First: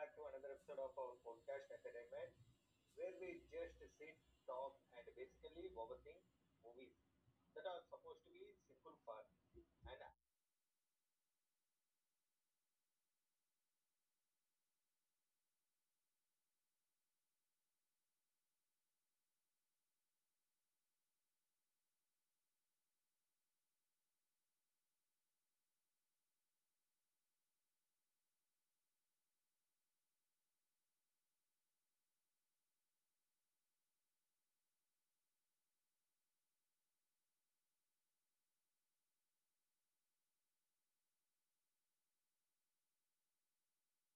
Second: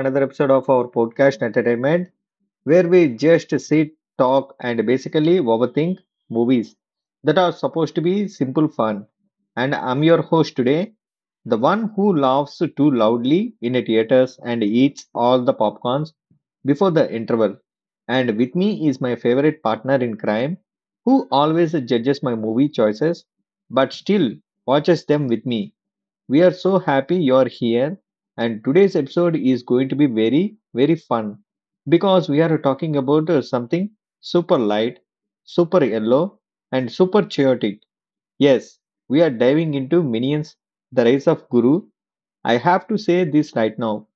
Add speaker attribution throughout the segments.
Speaker 1: another episode of our podcast Entertainment, where we just sit, talk, and basically overthink movies that are supposed to be simple fun. And I'm your host today, the one who laughs too loudly in the theaters and eats all the popcorns before the interval. And with me is my favorite partner in crime, who always judges my movie choices, but still watches them with me. We are so happy you're here, and today's episode is going to be very, very fun because we are talking about something super light, super yellow, and super chaotic. Yes, we are diving into Minions, The Rise of Guru. I have to say this right now.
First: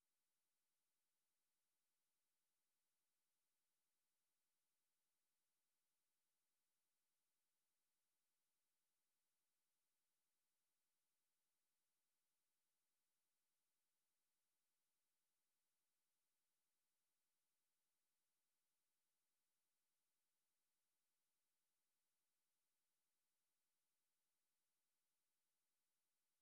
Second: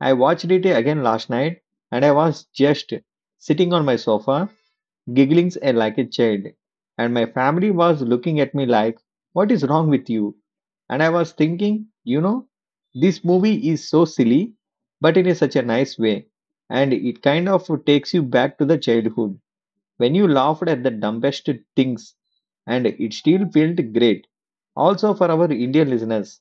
Speaker 1: I watched it again last night and I was just sitting on my sofa giggling like a child. And my family was looking at me like, what is wrong with you? And I was thinking, this movie is so silly, but in a such a nice way. And it kind of takes you back to the childhood when you laughed at the dumbest things, and it still felt great. Also, for our Indian listeners,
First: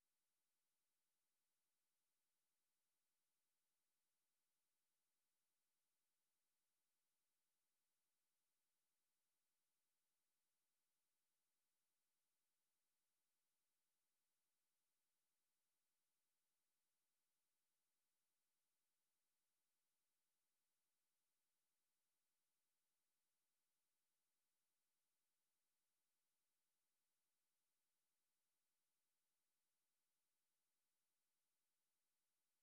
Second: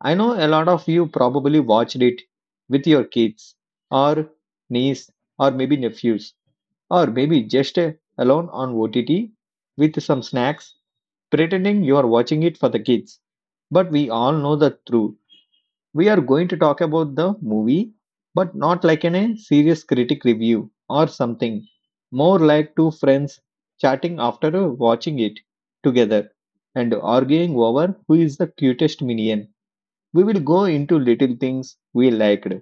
Speaker 1: I know a lot of you probably watched it with your kids or niece or maybe nephews or maybe just alone on OTT with some snacks, pretending you are watching it for the kids. But we all know the truth. We are going to talk about the movie, but not like in a serious critic review or something. More like two friends chatting after watching it together and arguing over who is the cutest minion. We will go into little things we liked,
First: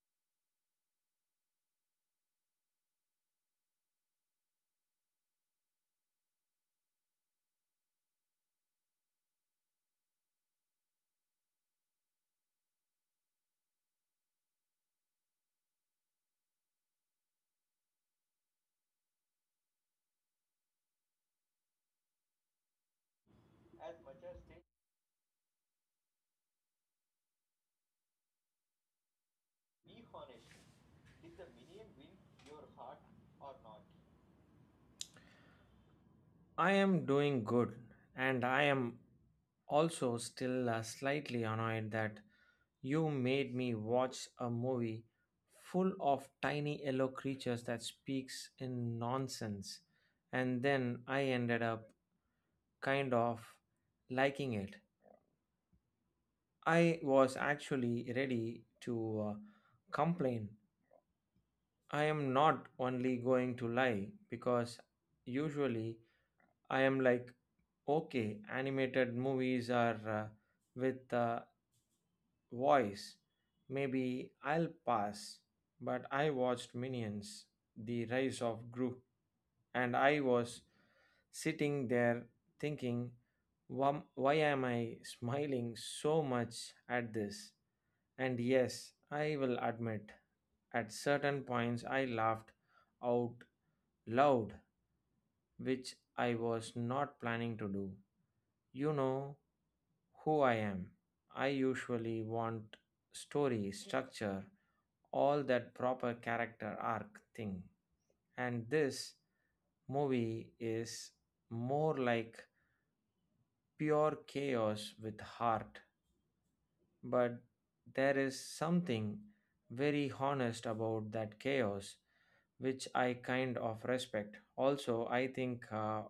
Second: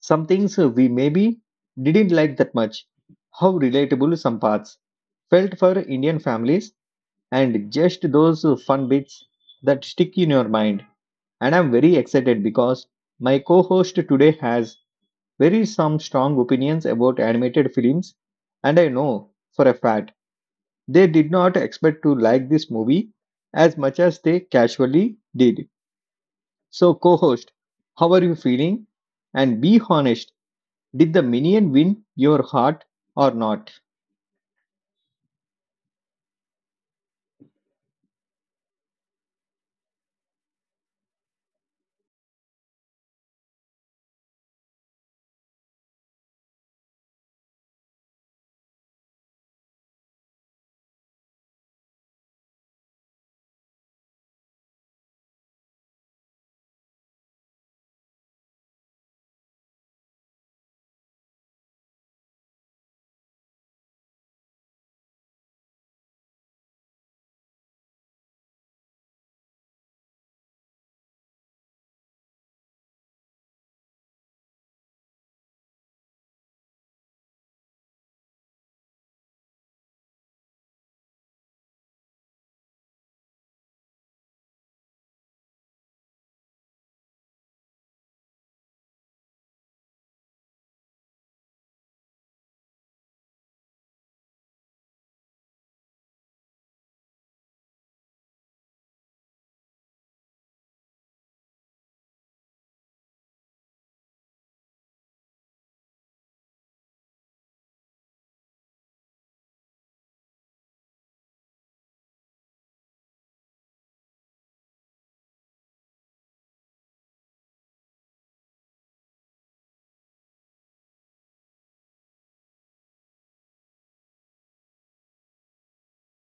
Speaker 1: some things we maybe didn't like that much, how relatable some parts felt for Indian families, and just those fun bits that stick in your mind. And I'm very excited because my co host today has very some strong opinions about animated films, and I know for a fact they did not expect to like this movie as much as they casually did. So, co host, how are you feeling? And be honest, did the minion win your heart or not?
Speaker 2: I am doing good, and I am also still slightly annoyed that you made me watch a movie full of tiny yellow creatures that speaks in nonsense, and then I ended up kind of liking it. I was actually ready to complain. I am not only going to lie because usually I am like, okay, animated movies are with voice. Maybe I'll pass. But I watched Minions, The Rise of Gru, and I was sitting there thinking, " why am I smiling so much at this? And yes, I will admit, at certain points I laughed out loud, which I was not planning to do. You know who I am. I usually want story, structure, all that proper character arc thing. And this movie is more like pure chaos with heart. But there is something very honest about that chaos, which I kind of respect. Also, I think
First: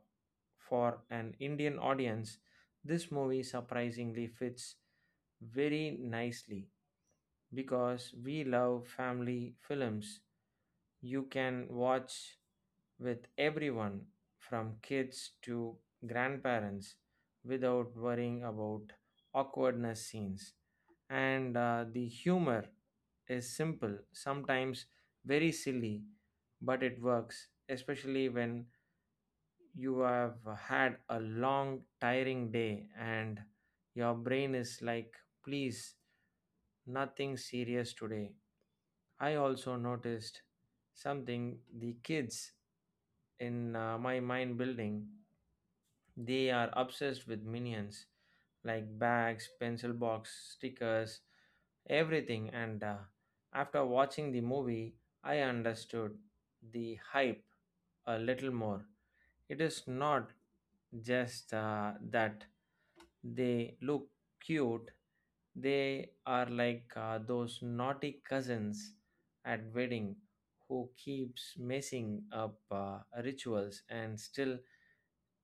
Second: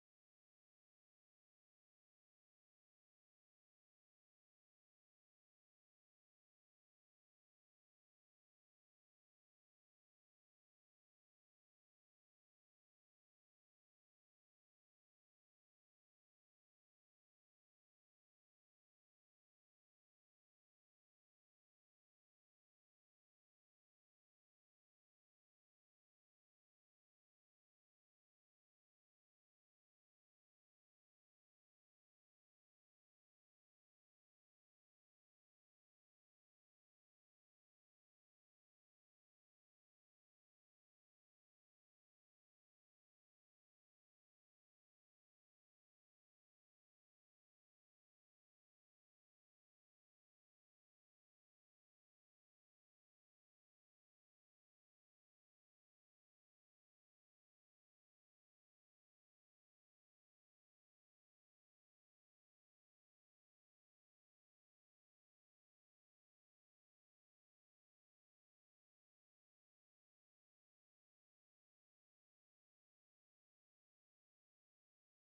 Speaker 2: for an Indian audience, this movie surprisingly fits very nicely because we love family films you can watch with everyone from kids to grandparents without worrying about awkwardness scenes, and the humor is simple, sometimes very silly, but it works, especially when you have had a long, tiring day, and your brain is like, please, nothing serious today. I also noticed something, the kids in my mind building, they are obsessed with minions like bags, pencil box, stickers, everything. And after watching the movie, I understood the hype a little more. It is not just that they look cute, they are like those naughty cousins at wedding who keeps messing up rituals and still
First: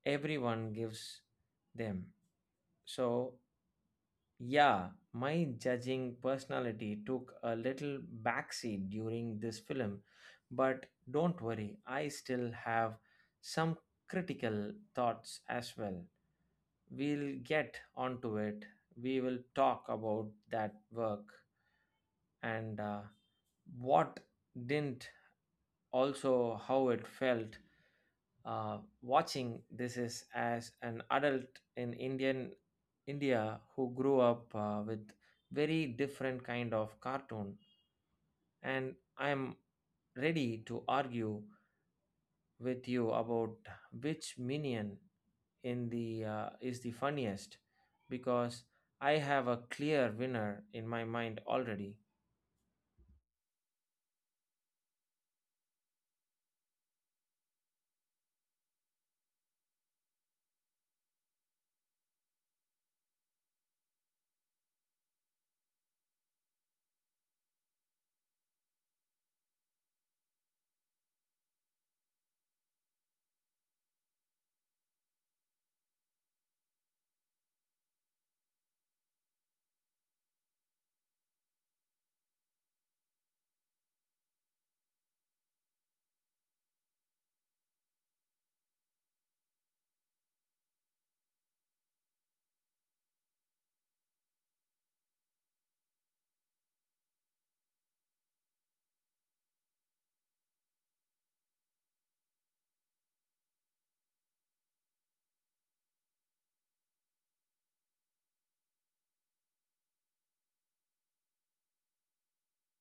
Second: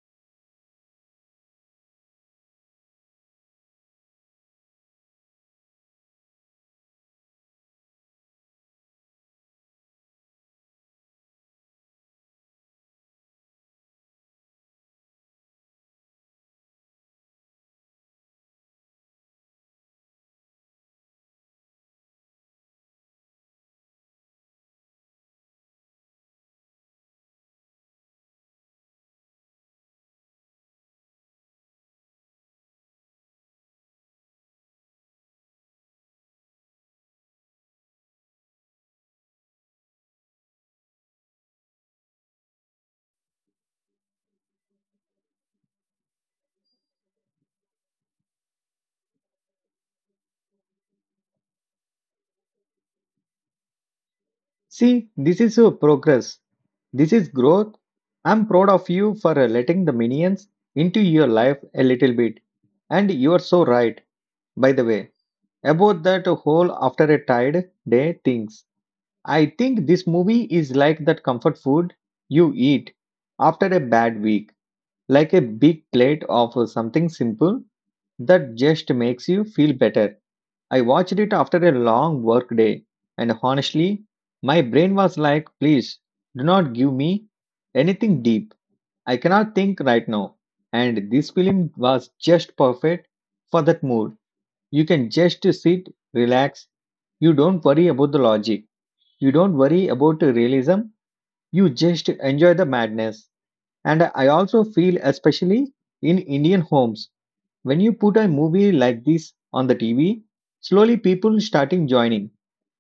Speaker 2: everyone gives them. So yeah, my judging personality took a little backseat during this film, but don't worry, I still have some critical thoughts as well. We'll get onto it. We will talk about that work and what didn't, also how it felt, watching this is as an adult in India, who grew up with very different kind of cartoon, and I am ready to argue with you about which minion in the is the funniest because I have a clear winner in my mind already.
Speaker 1: See, this is your progress. This is growth. I'm proud of you for letting the minions into your life a little bit. And you are so right, by the way, about that whole after a tired day things. I think this movie is like that comfort food you eat after a bad week, like a big plate of something simple that just makes you feel better. I watched it after a long work day, and honestly, my brain was like, please do not give me anything deep. I cannot think right now. And this film was just perfect for that mood. You can just sit, relax. You don't worry about the logic. You don't worry about the realism. You just enjoy the madness. And I also feel, especially in Indian homes, when you put a movie like this on the TV, slowly people starting joining.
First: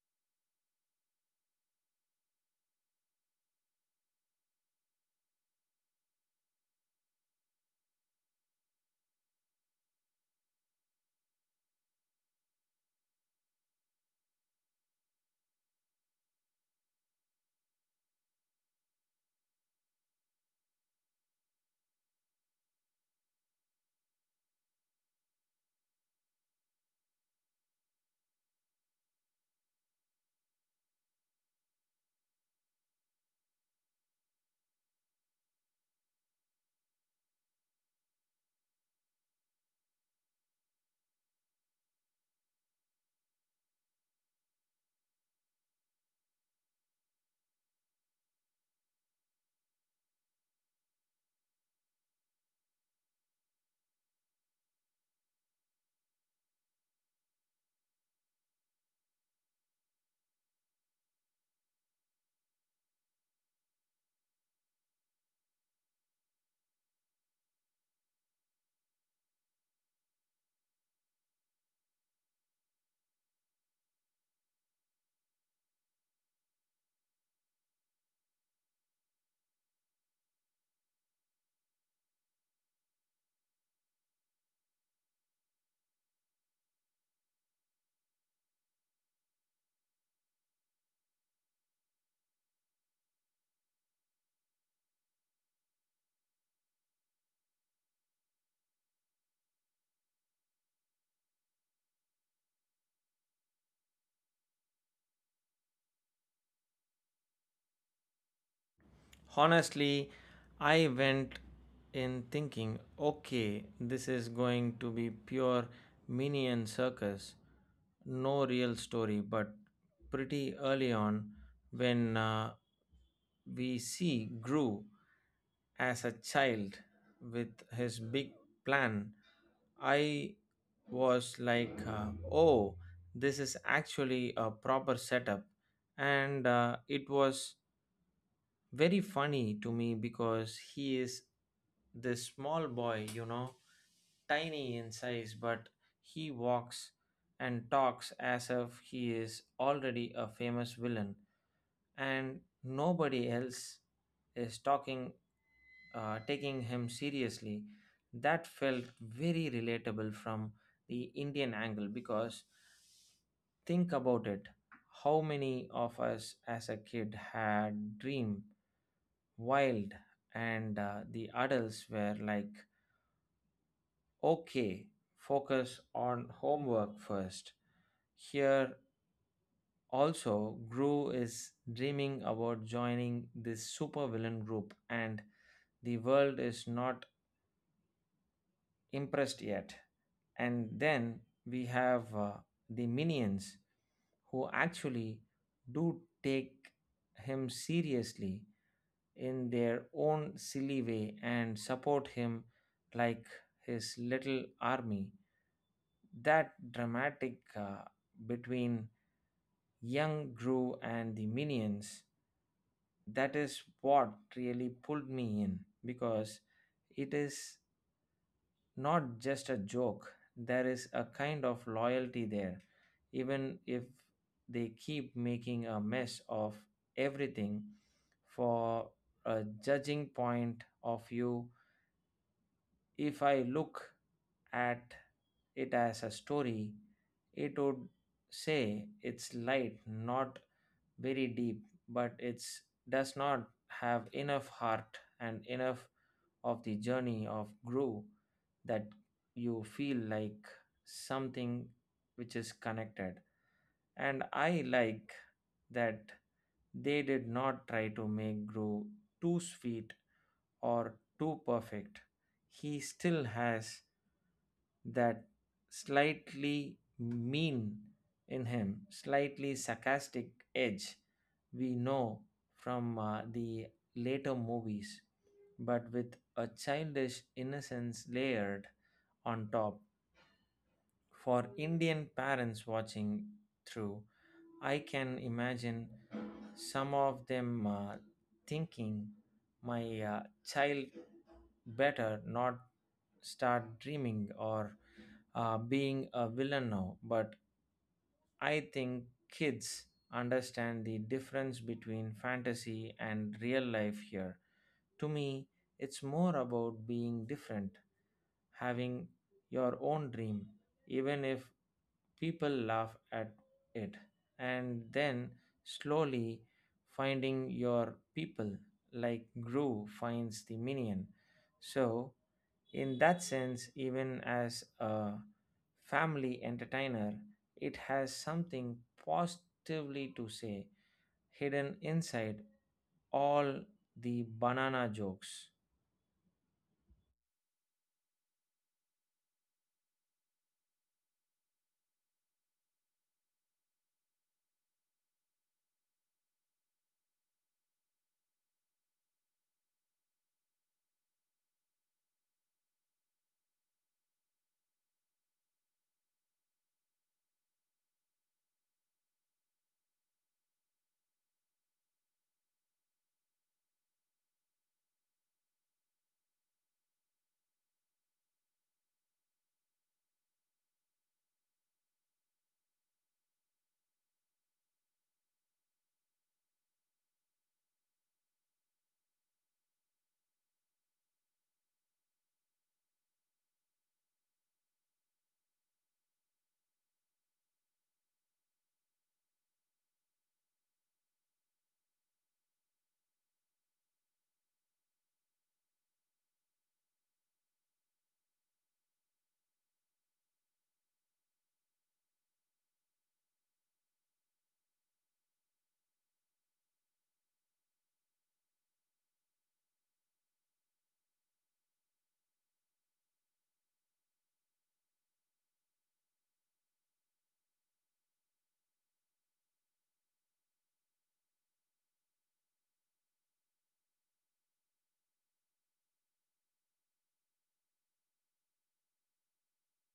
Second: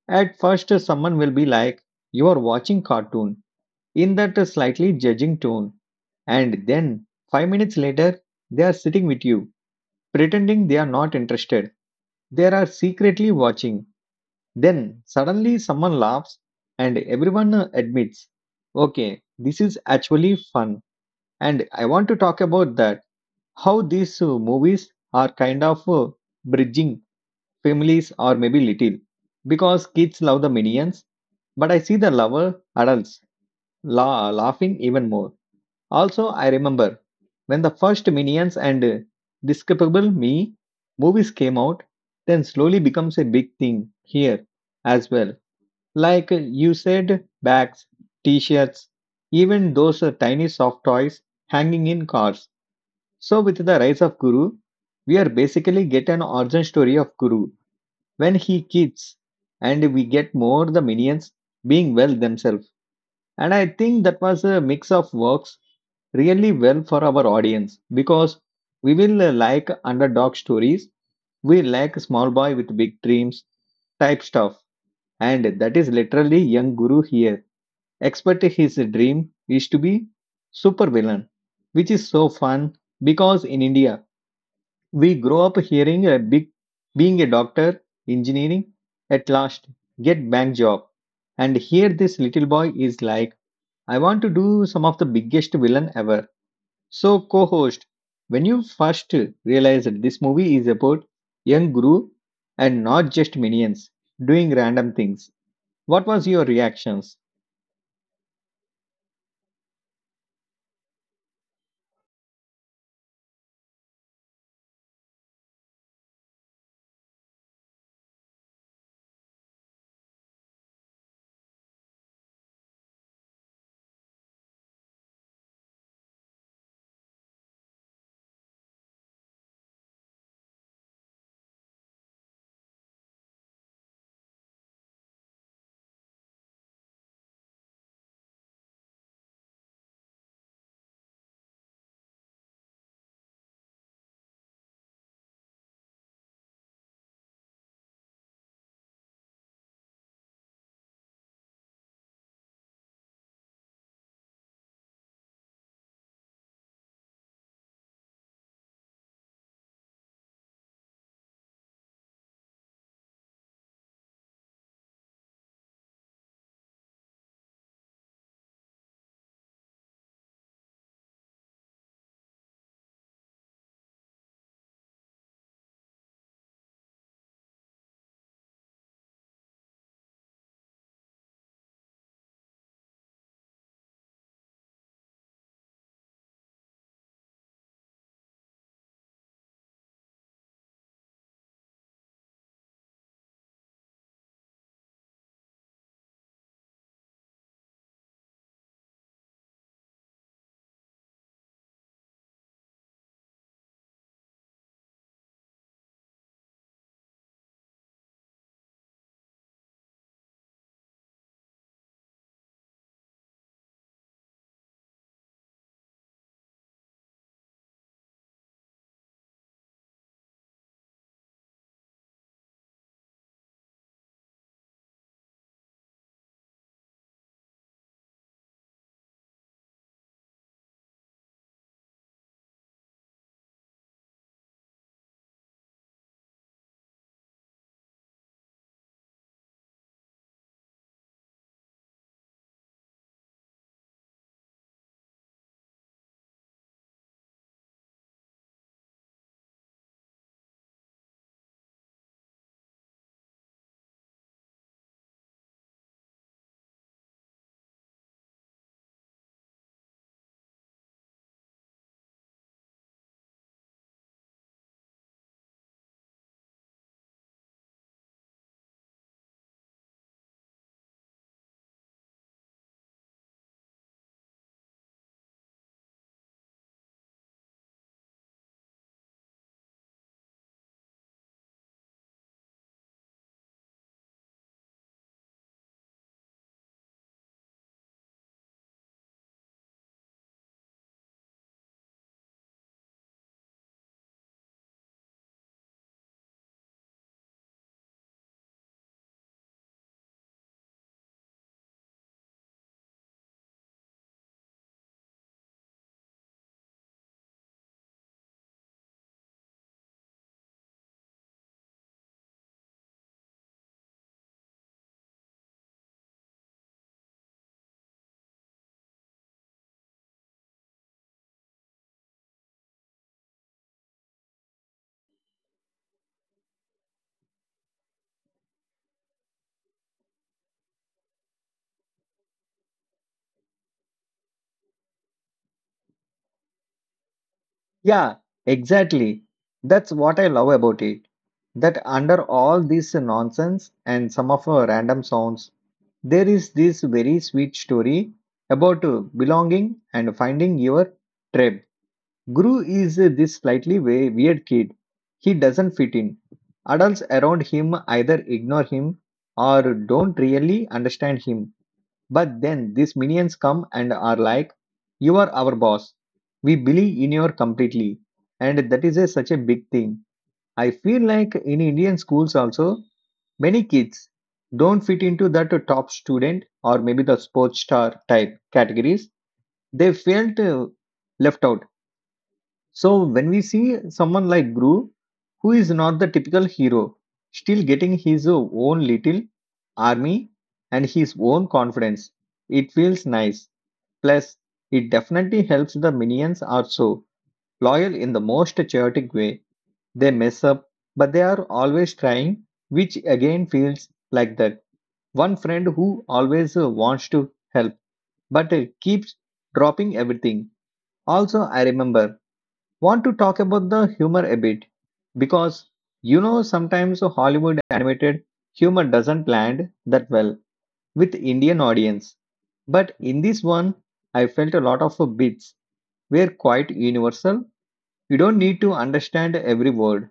Speaker 1: At first, someone will be like, you are watching cartoon in that slightly judging tone. And then, 5 minutes later, they are sitting with you, pretending they are not interested. They are secretly watching. Then, suddenly, someone laughs and everyone admits, okay, this is actually fun. And I want to talk about that, how these movies are kind of bridging families or maybe little, because kids love the minions, but I see the lover adults laughing even more. Also, I remember when the first Minions and Despicable Me movies came out, then slowly becomes a big thing here as well. Like you said, bags, t-shirts, even those tiny soft toys hanging in cars. So with the rise of Guru, we are basically get an origin story of Guru when he keeps, and we get more the minions being well themselves, and I think that was a mix of works really well for our audience because we will like underdog stories, we like small boy with big dreams type stuff, and that is literally young guru here. Expert his dream is to be super villain, which is so fun because in india we grow up hearing a big, being a doctor, engineering, at last, get bank job. And here this little boy is like, I want to do some of the biggest villain ever. So co-host, when you first realized that this movie is about young Guru and not just minions doing random things, what was your reactions?
Speaker 2: Honestly, I went in thinking, okay, this is going to be pure minion circus, no real story. But pretty early on, when we see Gru as a child with his big plan, I was like, oh, this is actually a proper setup. And it was very funny to me because he is this small boy, you know, tiny in size, but he walks and talks as if he is already a famous villain, and nobody else is talking, taking him seriously. That felt very relatable from the Indian angle because think about it, how many of us as a kid had dream wild, and the adults were like, okay, focus on homework first. Here also, Gru is dreaming about joining this supervillain group, and the world is not impressed yet. And then we have the minions who actually do take him seriously in their own silly way and support him like his little army. That dramatic between young Gru and the minions, that is what really pulled me in because it is not just a joke. There is a kind of loyalty there, even if they keep making a mess of everything. For a judging point of view, if I look at it as a story, it would say it's light, not very deep, but it does not have enough heart and enough of the journey of grow that you feel like something which is connected. And I like that they did not try to make grow too sweet or too perfect. He still has that slightly mean in him, slightly sarcastic edge we know from the later movies, but with a childish innocence layered on top. For Indian parents watching through, I can imagine some of them thinking, my child better not start dreaming or being a villain now. But I think kids understand the difference between fantasy and real life here. To me, it's more about being different, having your own dream, even if people laugh at it, and then slowly finding your people, like Gru finds the minion. So, in that sense, even as a family entertainer, it has something positively to say hidden inside all the banana jokes.
Speaker 1: Yeah, exactly. That's what I love about it. That under all this nonsense and some of our random sounds, there is this very sweet story about belonging and finding your tribe. Guru is this slightly weird kid. He doesn't fit in. Adults around him either ignore him or don't really understand him. But then these minions come and are like, you are our boss. We believe in you completely. And that is a, such a big thing. I feel like in Indian schools also, many kids don't fit into that top student or maybe the sports star type categories. They felt left out. So when we see someone like Gru, who is not the typical hero, still getting his own little army and his own confidence, it feels nice. Plus, it definitely helps the minions are so loyal in the most chaotic way. They mess up, but they are always trying, which again feels like that one friend who always wants to help but keeps dropping everything. Also, I remember want to talk about the humor a bit because you know sometimes Hollywood animated humor doesn't land that well with Indian audience. But in this one, I felt a lot of bits were quite universal. You don't need to understand every word.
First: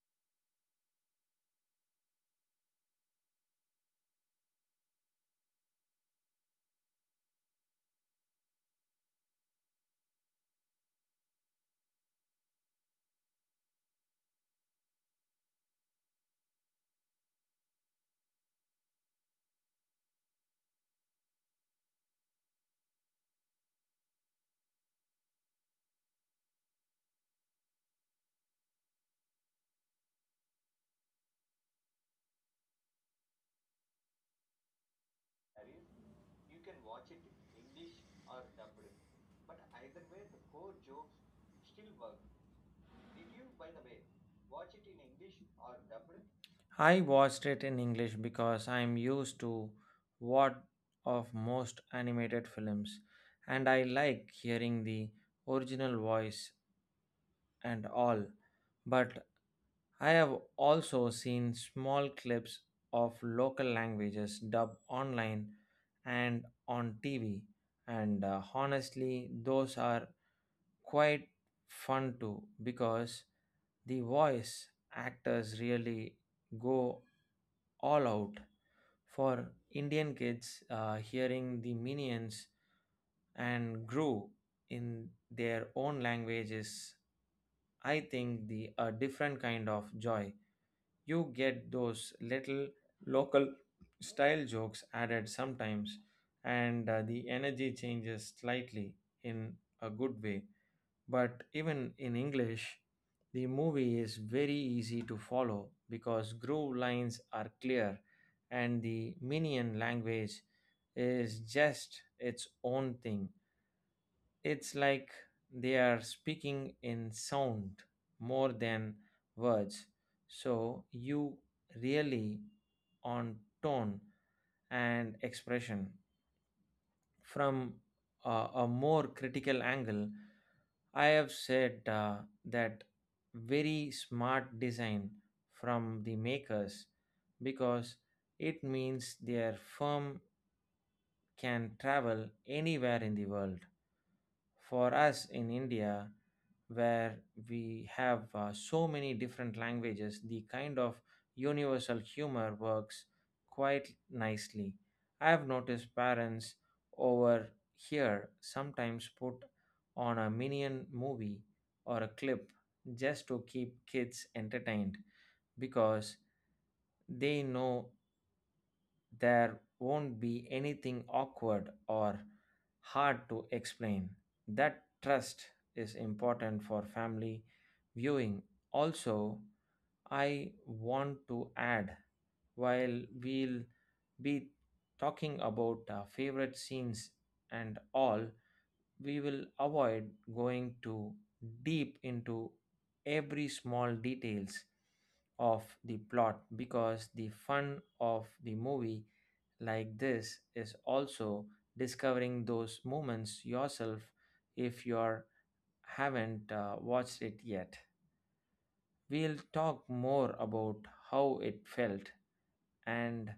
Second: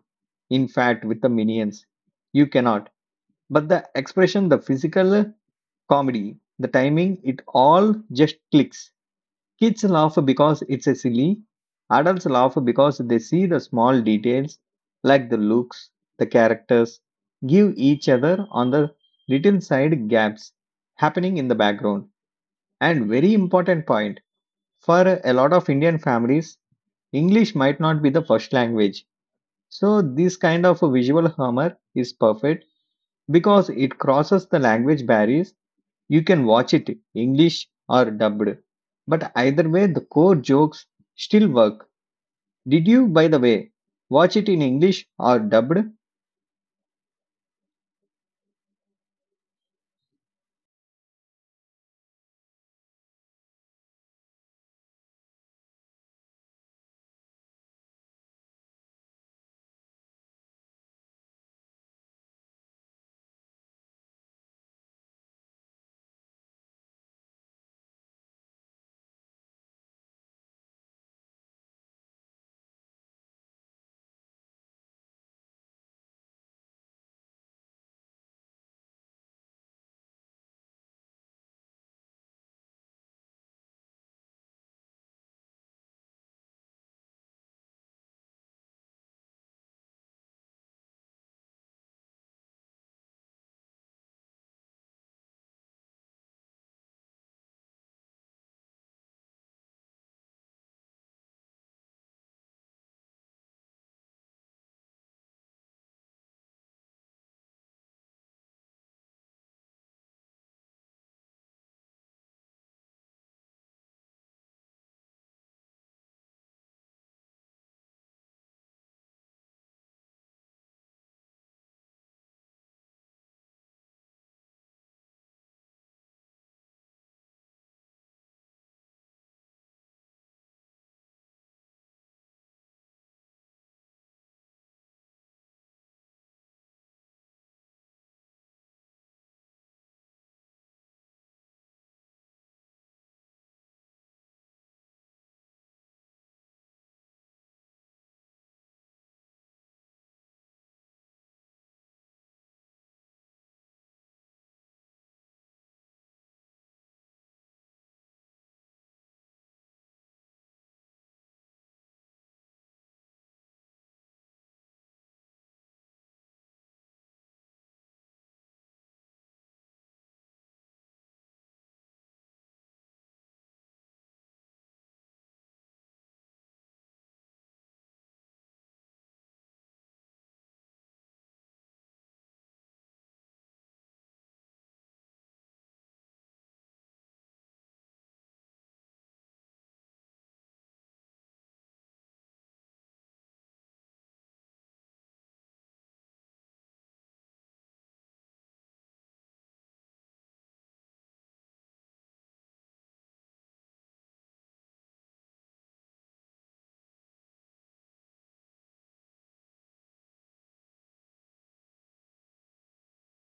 Speaker 1: In fact, with the minions, you cannot. But the expression, the physical comedy, the timing, it all just clicks. Kids laugh because it's a silly, adults laugh because they see the small details like the looks, the characters, give each other on the little side gaps happening in the background. And very important point, for a lot of Indian families, English might not be the first language. So this kind of a visual humor is perfect because it crosses the language barriers. You can watch it English or dubbed, but either way the core jokes still work. Did you, by the way, watch it in English or dubbed?
Speaker 2: I watched it in English because I'm used to what of most animated films, and I like hearing the original voice and all. But I have also seen small clips of local languages dubbed online and on TV, and honestly those are quite fun too because the voice actors really go all out. For Indian kids hearing the minions and grew in their own languages, I think the a different kind of joy. You get those little local style jokes added sometimes, and the energy changes slightly in a good way. But even in English, the movie is very easy to follow because groove lines are clear and the Minion language is just its own thing. It's like they are speaking in sound more than words. So you really on tone and expression. From a more critical angle, I have said that very smart design from the makers because it means their firm can travel anywhere in the world. For us in India, where we have so many different languages, the kind of universal humor works quite nicely. I have noticed parents over here sometimes put on a minion movie or a clip just to keep kids entertained because they know there won't be anything awkward or hard to explain. That trust is important for family viewing. Also, I want to add, while we'll be talking about our favorite scenes and all, we will avoid going too deep into every small details of the plot because the fun of the movie like this is also discovering those moments yourself if you are haven't watched it yet. We'll talk more about how it felt and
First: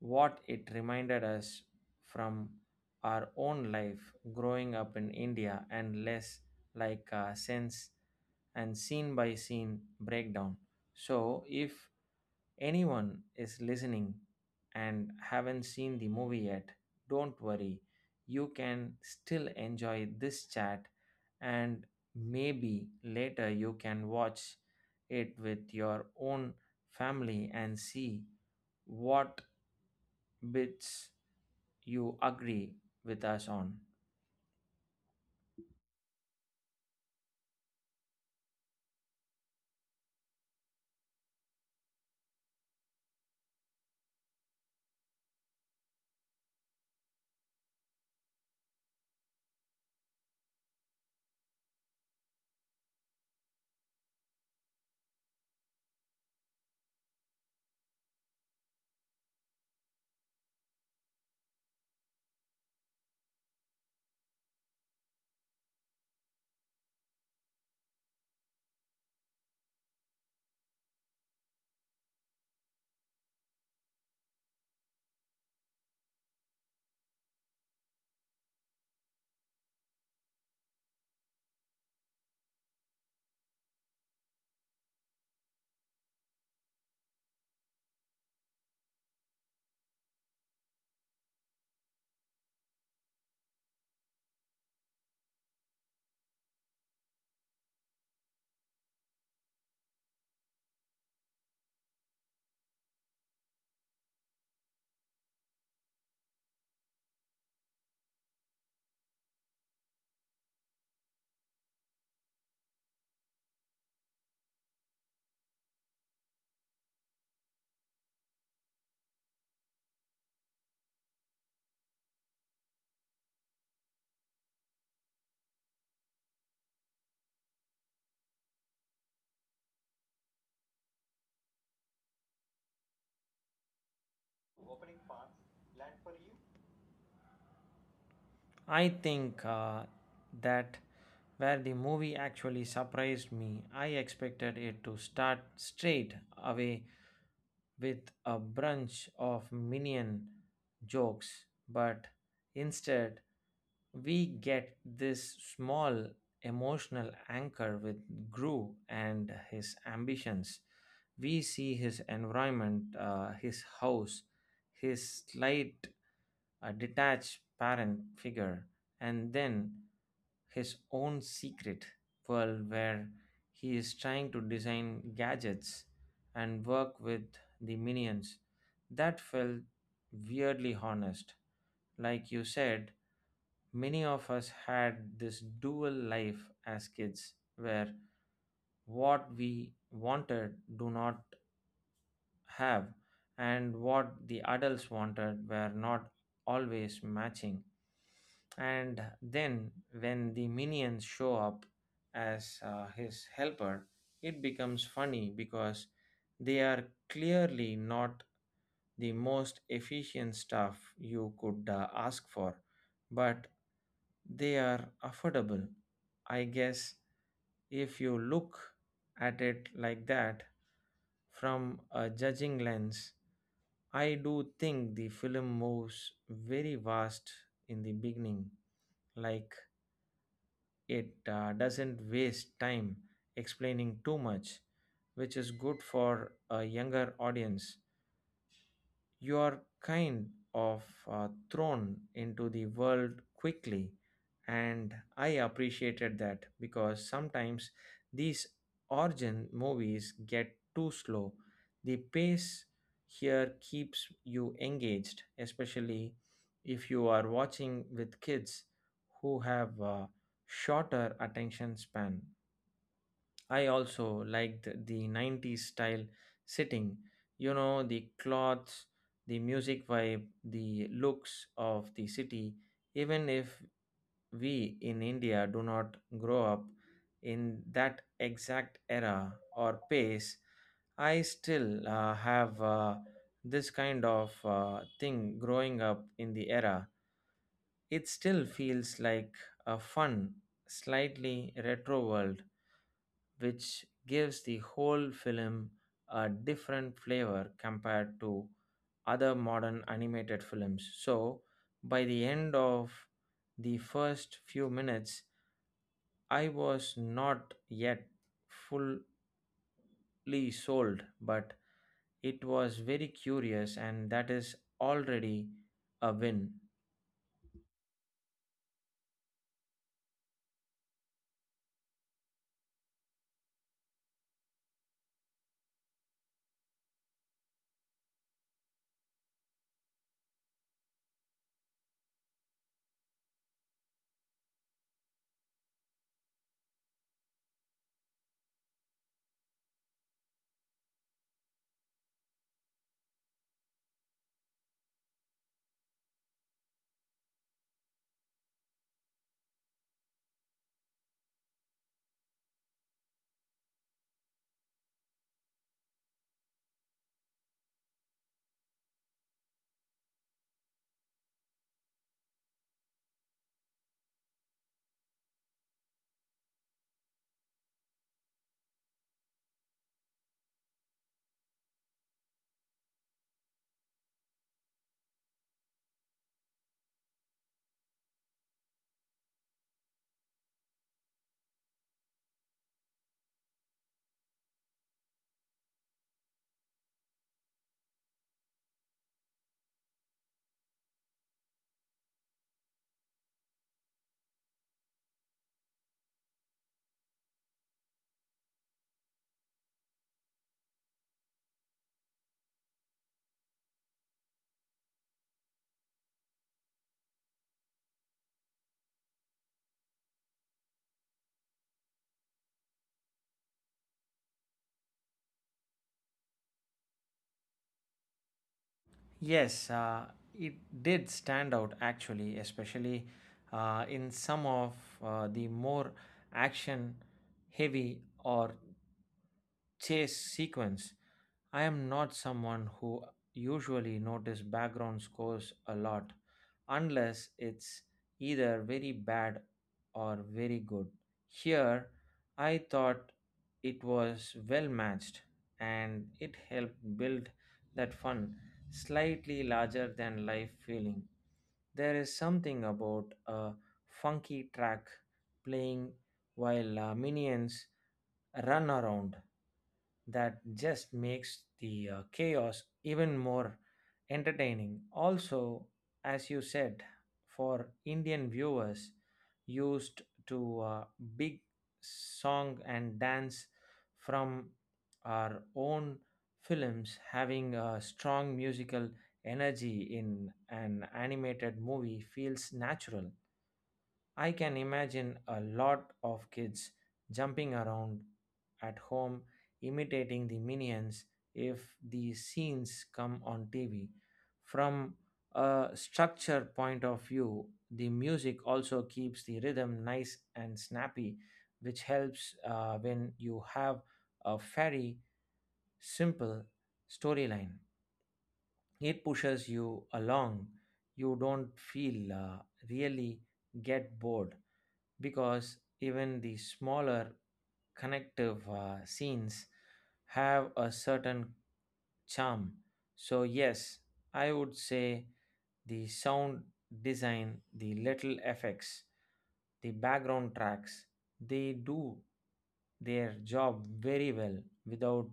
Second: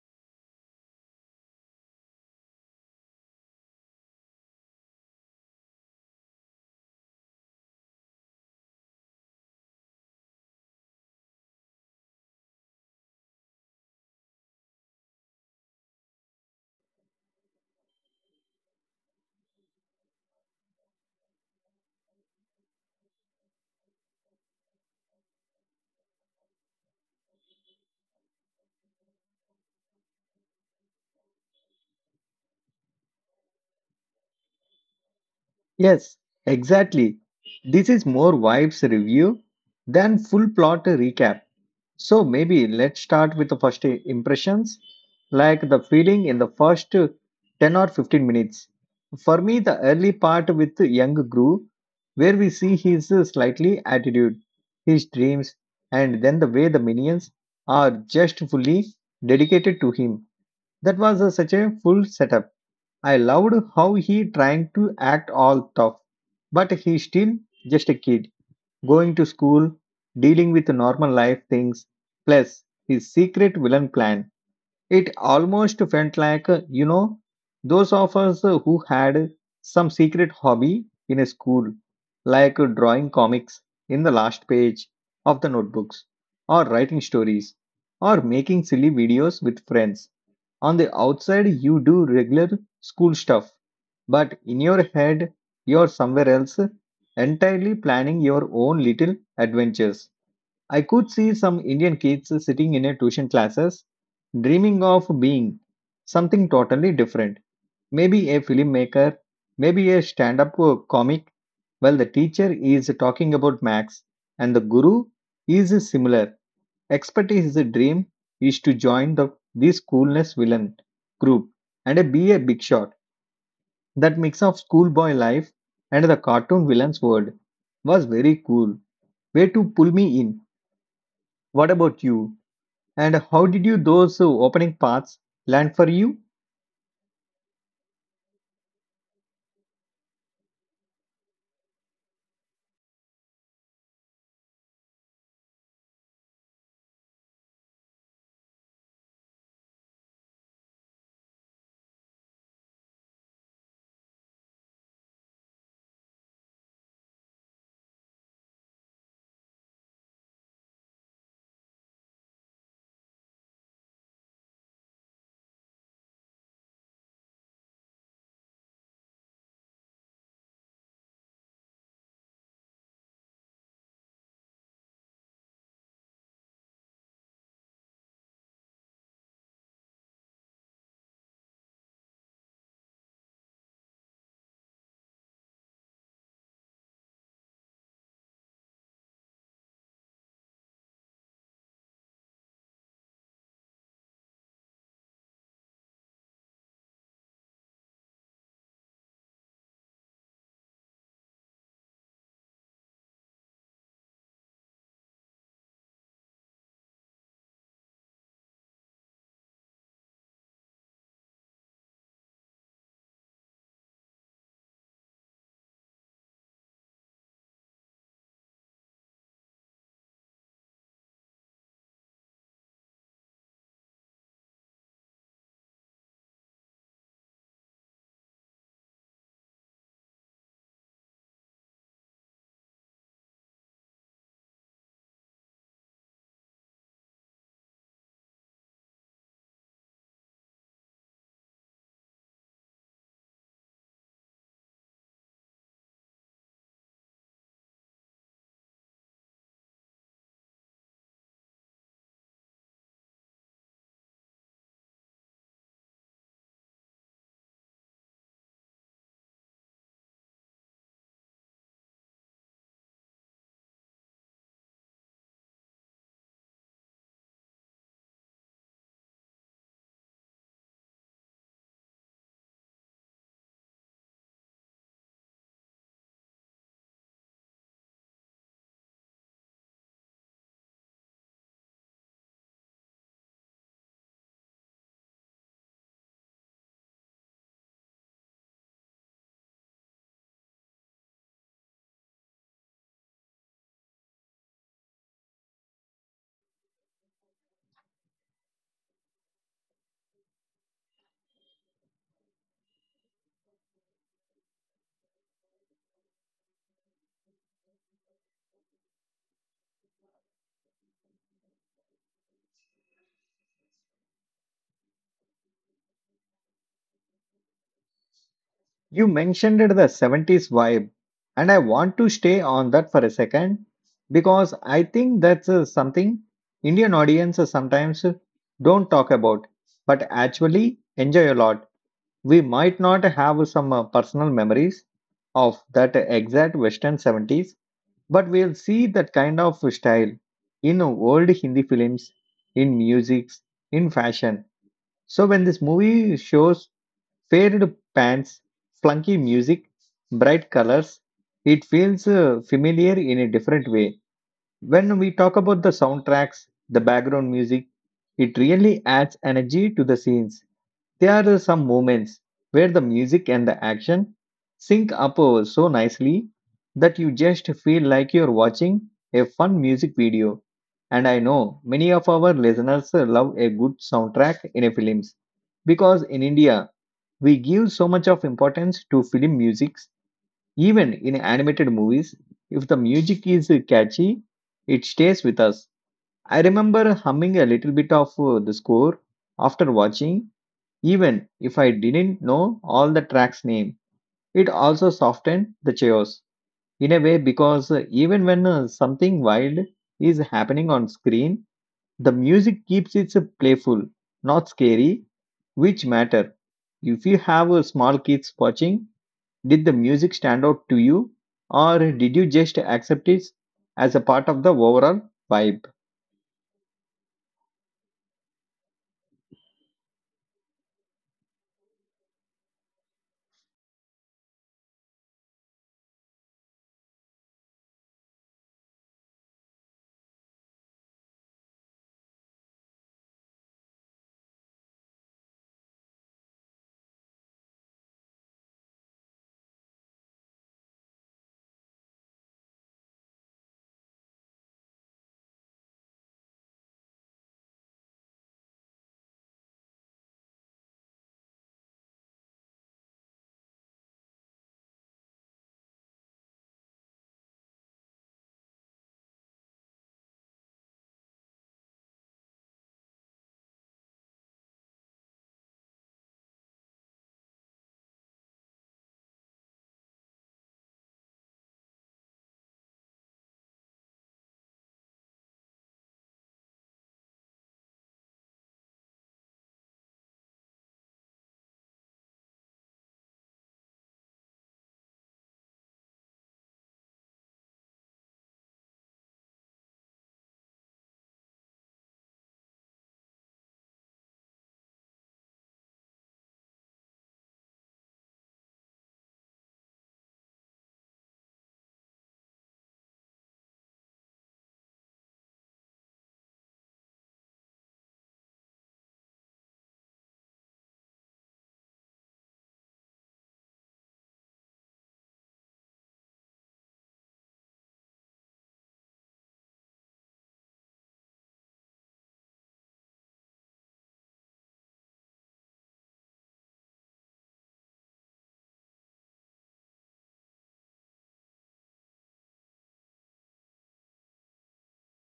Speaker 2: what it reminded us from our own life growing up in India, and less like a sense and scene by scene breakdown. So, if anyone is listening and haven't seen the movie yet, don't worry. You can still enjoy this chat, and maybe later you can watch it with your own family and see what bits you agree with us on.
Speaker 1: Yes, exactly. This is more vibes review than full plot recap. So maybe let's start with the first impressions, like the feeling in the first 10 or 15 minutes. For me, the early part with young Gru, where we see his slightly attitude, his dreams, and then the way the minions are just fully dedicated to him. That was a- such a full setup. I loved how he trying to act all tough, but he's still just a kid going to school, dealing with normal life things, plus his secret villain plan. It almost felt like, you know, those of us who had some secret hobby in a school, like drawing comics in the last page of the notebooks, or writing stories, or making silly videos with friends. On the outside, you do regular school stuff, but in your head, you're somewhere else, entirely planning your own little adventures. I could see some Indian kids sitting in a tuition classes, dreaming of being something totally different. Maybe a filmmaker, maybe a stand-up comic, well, the teacher is talking about max and the guru is similar. Expert is the dream is to join the this coolness villain group and be a big shot. That mix of schoolboy life and the cartoon villain's world was very cool. Way to pull me in. What about you? And how did you those opening paths land for you?
Speaker 2: I think that where the movie actually surprised me. I expected it to start straight away with a bunch of minion jokes, but instead we get this small emotional anchor with Gru and his ambitions. We see his environment, his house, his slight, detached parent figure, and then his own secret world where he is trying to design gadgets and work with the minions. That felt weirdly honest. Like you said, many of us had this dual life as kids where what we wanted do not have and what the adults wanted were not always matching. And then, when the minions show up as his helper, it becomes funny because they are clearly not the most efficient stuff you could ask for, but they are affordable. I guess if you look at it like that from a judging lens, I do think the film moves very fast in the beginning, like it doesn't waste time explaining too much, which is good for a younger audience. You are kind of thrown into the world quickly, and I appreciated that because sometimes these origin movies get too slow. The pace here keeps you engaged, especially if you are watching with kids who have a shorter attention span. I also liked the 90s style setting. You know, the clothes, the music vibe, the looks of the city. Even if we in India do not grow up in that exact era or pace, I still have this kind of thing growing up in the era. It still feels like a fun, slightly retro world which gives the whole film a different flavor compared to other modern animated films. So, by the end of the first few minutes, I was not yet fully sold, but it was very curious, and that is already a win.
Speaker 1: You mentioned the 70s vibe, and I want to stay on that for a second because I think that's something Indian audiences sometimes don't talk about, but actually enjoy a lot. We might not have some personal memories of that exact Western 70s, but we'll see that kind of style in old Hindi films, in music, in fashion. So when this movie shows faded pants, flunky music, bright colors, it feels familiar in a different way. When we talk about the soundtracks, the background music, it really adds energy to the scenes. There are some moments where the music and the action sync up so nicely that you just feel like you're watching a fun music video. And I know many of our listeners love a good soundtrack in a films because in India we give so much of importance to film musics. Even in animated movies, if the music is catchy it stays with us. I remember humming a little bit of the score after watching even if I didn't know all the tracks name. It also softened the chaos in a way because even when something wild is happening on screen, the music keeps it playful, not scary, which matter. If you have small kids watching, did the music stand out to you or did you just accept it as a part of the overall vibe?
Speaker 2: Yes, it did stand out actually, especially in some of the more action heavy or chase sequence. I am not someone who usually notice background scores a lot unless it's either very bad or very good. Here I thought it was well matched and it helped build that fun, slightly larger than life feeling. There is something about a funky track playing while minions run around. That just makes the chaos even more entertaining. Also, as you said, for Indian viewers used to big song and dance from our own films, having a strong musical energy in an animated movie feels natural. I can imagine a lot of kids jumping around at home imitating the minions if these scenes come on TV. From a structure point of view, the music also keeps the rhythm nice and snappy, which helps when you have a very simple storyline. It pushes you along. You don't feel really get bored because even the smaller connective scenes have a certain charm. So, yes, I would say the sound design, the little effects, the background tracks, they do their job very well without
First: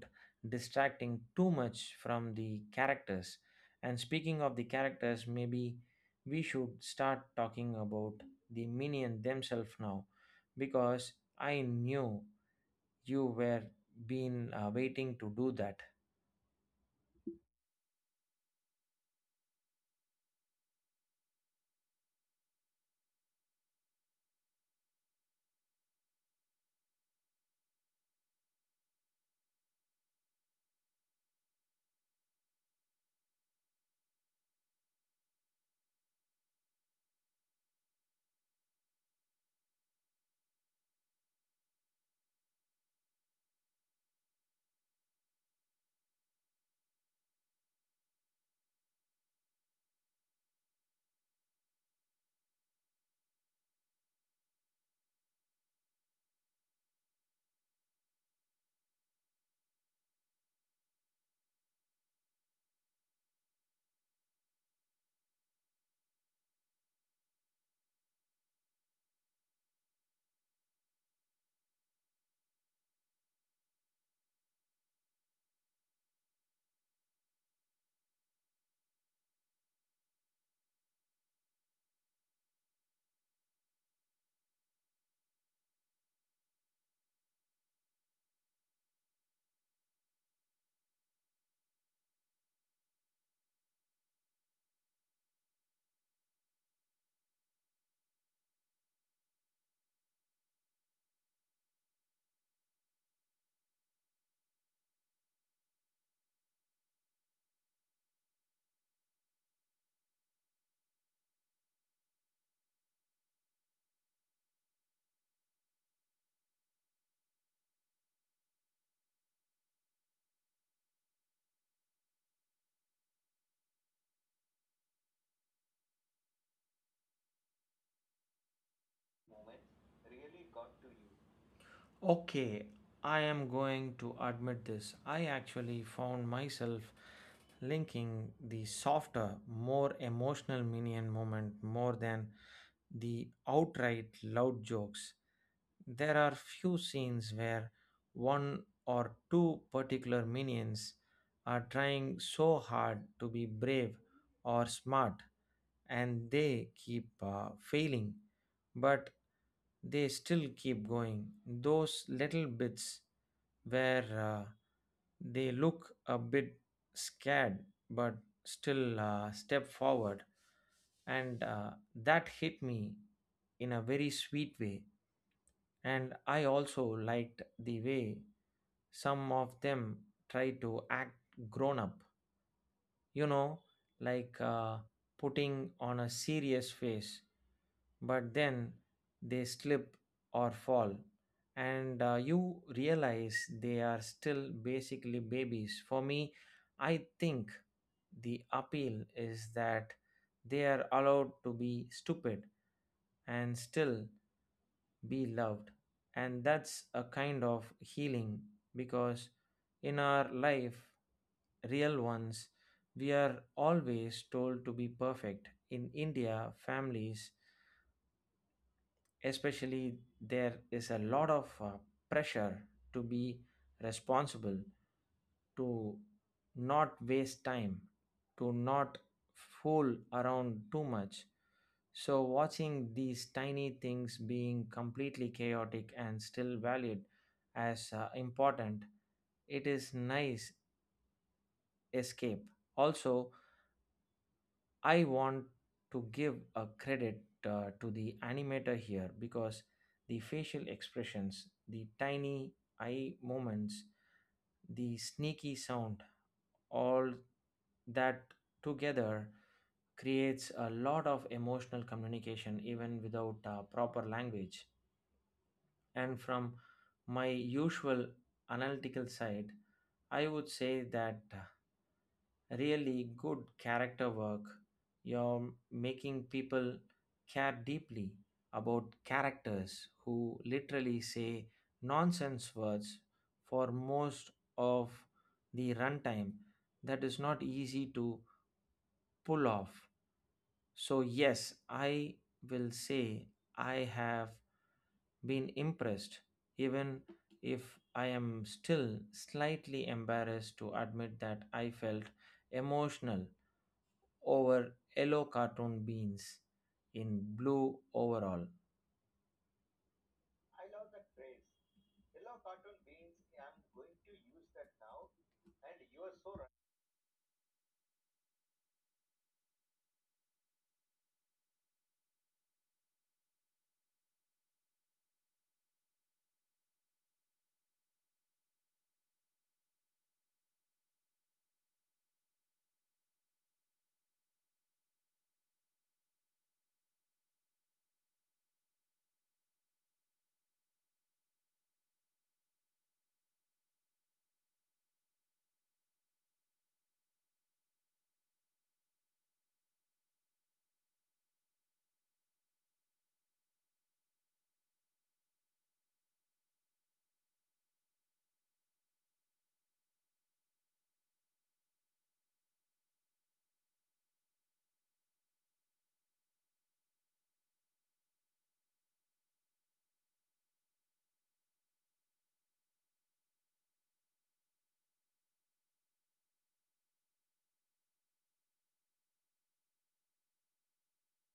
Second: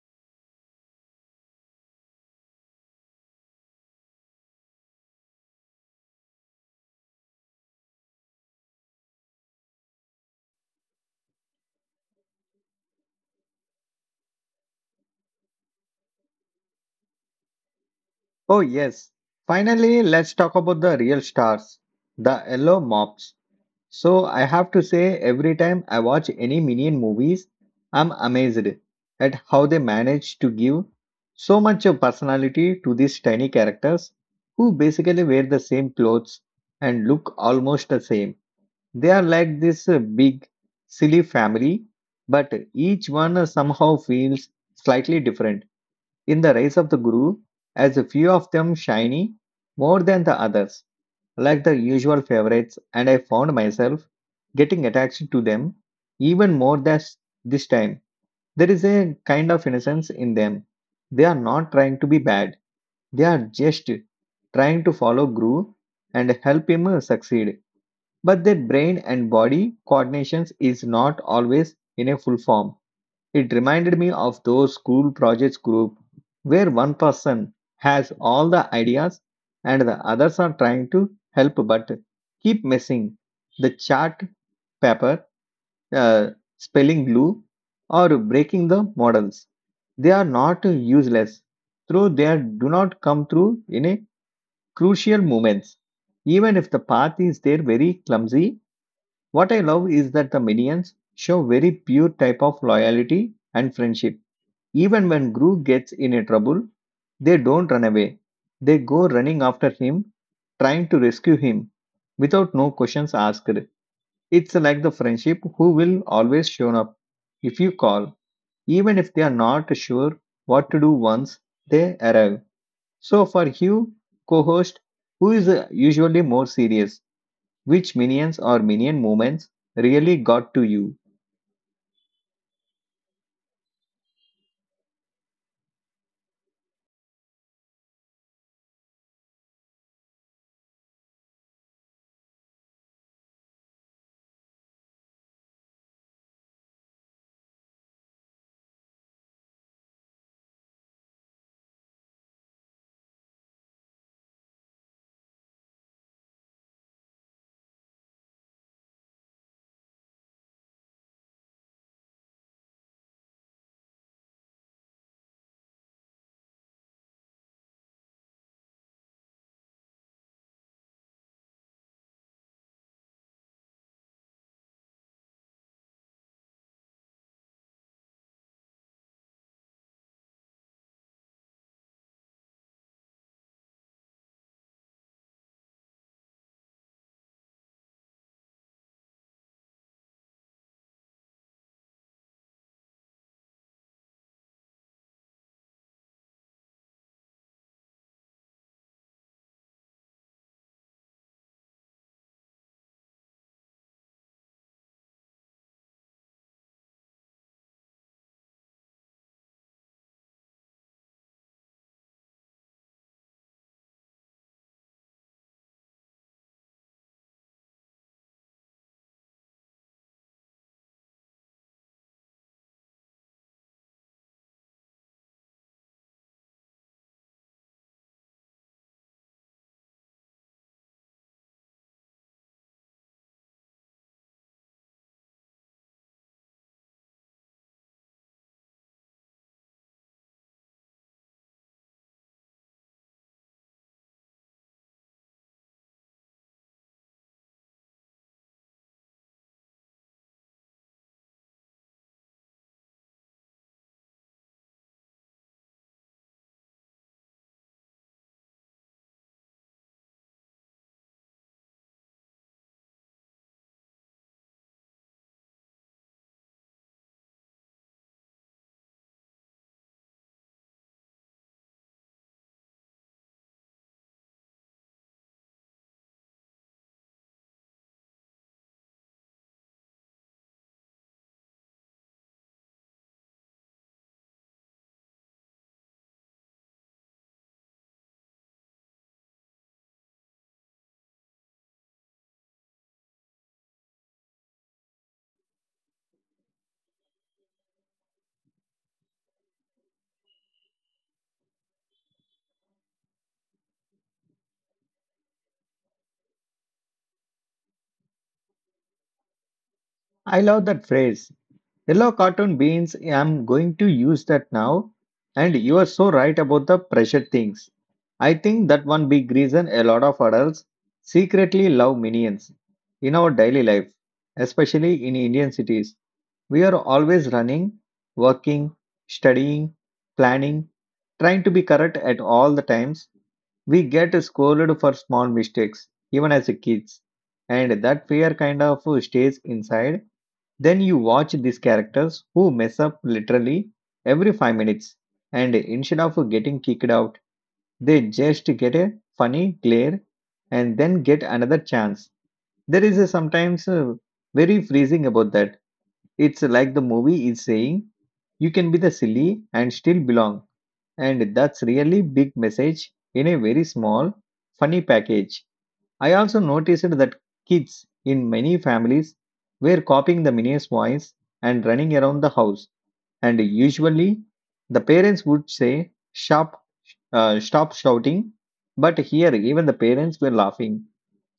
Speaker 2: distracting too much from the characters. And speaking of the characters, maybe we should start talking about the minion themselves now because I knew you were been waiting to do that.
Speaker 1: Oh yes. Finally, let's talk about the real stars, the yellow mops. So I have to say, every time I watch any Minion movies, I'm amazed at how they manage to give so much of personality to these tiny characters who basically wear the same clothes and look almost the same. They are like this big, silly family, but each one somehow feels slightly different. In the Rise of the Guru, as a few of them shiny more than the others, like the usual favorites, and I found myself getting attached to them even more this time. There is a kind of innocence in them. They are not trying to be bad, they are just trying to follow Gru and help him succeed. But their brain and body coordinations is not always in a full form. It reminded me of those school projects group where one person has all the ideas and the others are trying to help but keep messing the chart paper, uh, spelling glue, or breaking the models. They are not useless, though they do not come through in a crucial moments. Even if the path is there very clumsy, what I love is that the minions show very pure type of loyalty and friendship even when Gru gets in a trouble, they don't run away. They go running after him, trying to rescue him without no questions asked. It's like the friendship who will always show up if you call, even if they are not sure what to do once they arrive. So for Hugh, co-host, who is usually more serious, which minions or minion moments really got to you?
Speaker 2: Okay, I am going to admit this. I actually found myself linking the softer, more emotional Minion moment more than the outright loud jokes. There are few scenes where one or two particular minions are trying so hard to be brave or smart and they keep failing but they still keep going. Those little bits where they look a bit scared but still step forward, and that hit me in a very sweet way. And I also liked the way some of them try to act grown up, you know, like putting on a serious face, but then they slip or fall, and you realize they are still basically babies. For me, I think the appeal is that they are allowed to be stupid and still be loved. And that's a kind of healing because in our life, real ones, we are always told to be perfect. In India, families, especially, there is a lot of pressure to be responsible, to not waste time, to not fool around too much. So, watching these tiny things being completely chaotic and still valued as important, it is nice escape. Also, I want to give a credit to the animator here because the facial expressions, the tiny eye movements, the sneaky sound, all that together creates a lot of emotional communication even without proper language. And from my usual analytical side, I would say that really good character work. You're making people care deeply about characters who literally say nonsense words for most of the runtime. That is not easy to pull off. So, yes, I will say I have been impressed, even if I am still slightly embarrassed to admit that I felt emotional over yellow cartoon beans in blue overall?
Speaker 1: I love that phrase. Yellow cotton beans, I'm going to use that now. And you are so right about the pressure things. I think that one big reason a lot of adults secretly love minions in our daily life, especially in Indian cities. We are always running, working, studying, planning, trying to be correct at all the times. We get scolded for small mistakes, even as a kids, and that fear kind of stays inside. Then you watch these characters who mess up literally every 5 minutes, and instead of getting kicked out, they just get a funny glare and then get another chance. There is a sometimes very freezing about that. It's like the movie is saying, you can be the silly and still belong, and that's really big message in a very small funny package. I also noticed that kids in many families were copying the minier's voice and running around the house, and usually the parents would say stop, stop shouting, but here even the parents were laughing.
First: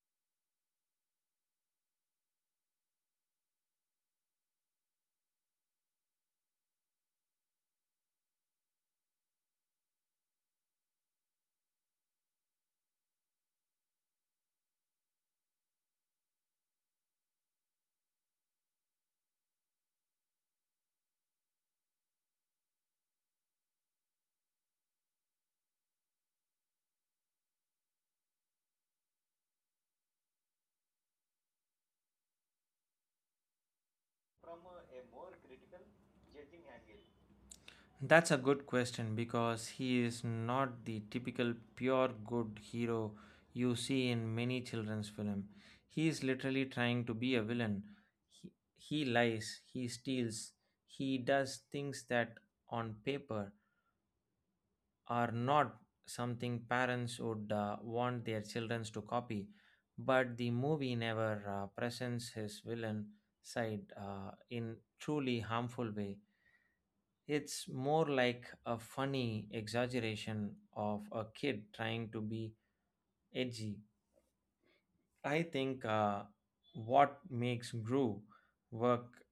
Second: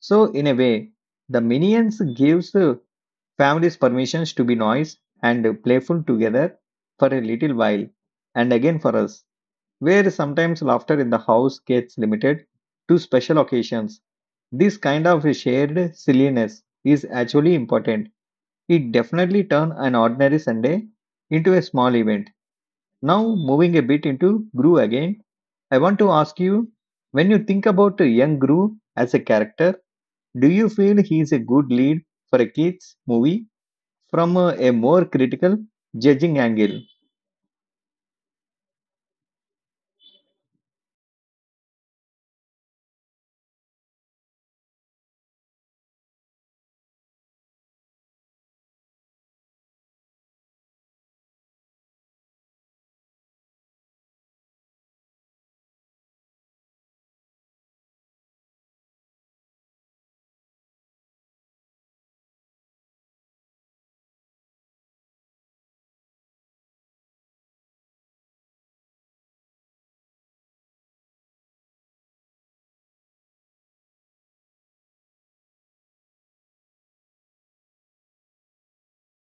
Speaker 1: So in a way, the minions gives the families permissions to be noise and playful together for a little while. And again for us, where sometimes laughter in the house gets limited to special occasions. This kind of a shared silliness is actually important. It definitely turns an ordinary Sunday into a small event. Now, moving a bit into Gru again, I want to ask you, when you think about a young Gru as a character, do you feel he is a good lead for a kids' movie from a more critical judging angle?
Speaker 2: That's a good question because he is not the typical pure good hero you see in many children's film. He is literally trying to be a villain. He lies, he steals, he does things that on paper are not something parents would want their children to copy, but the movie never presents his villain side in truly harmful way. It's more like a funny exaggeration of a kid trying to be edgy. I think what makes Gru work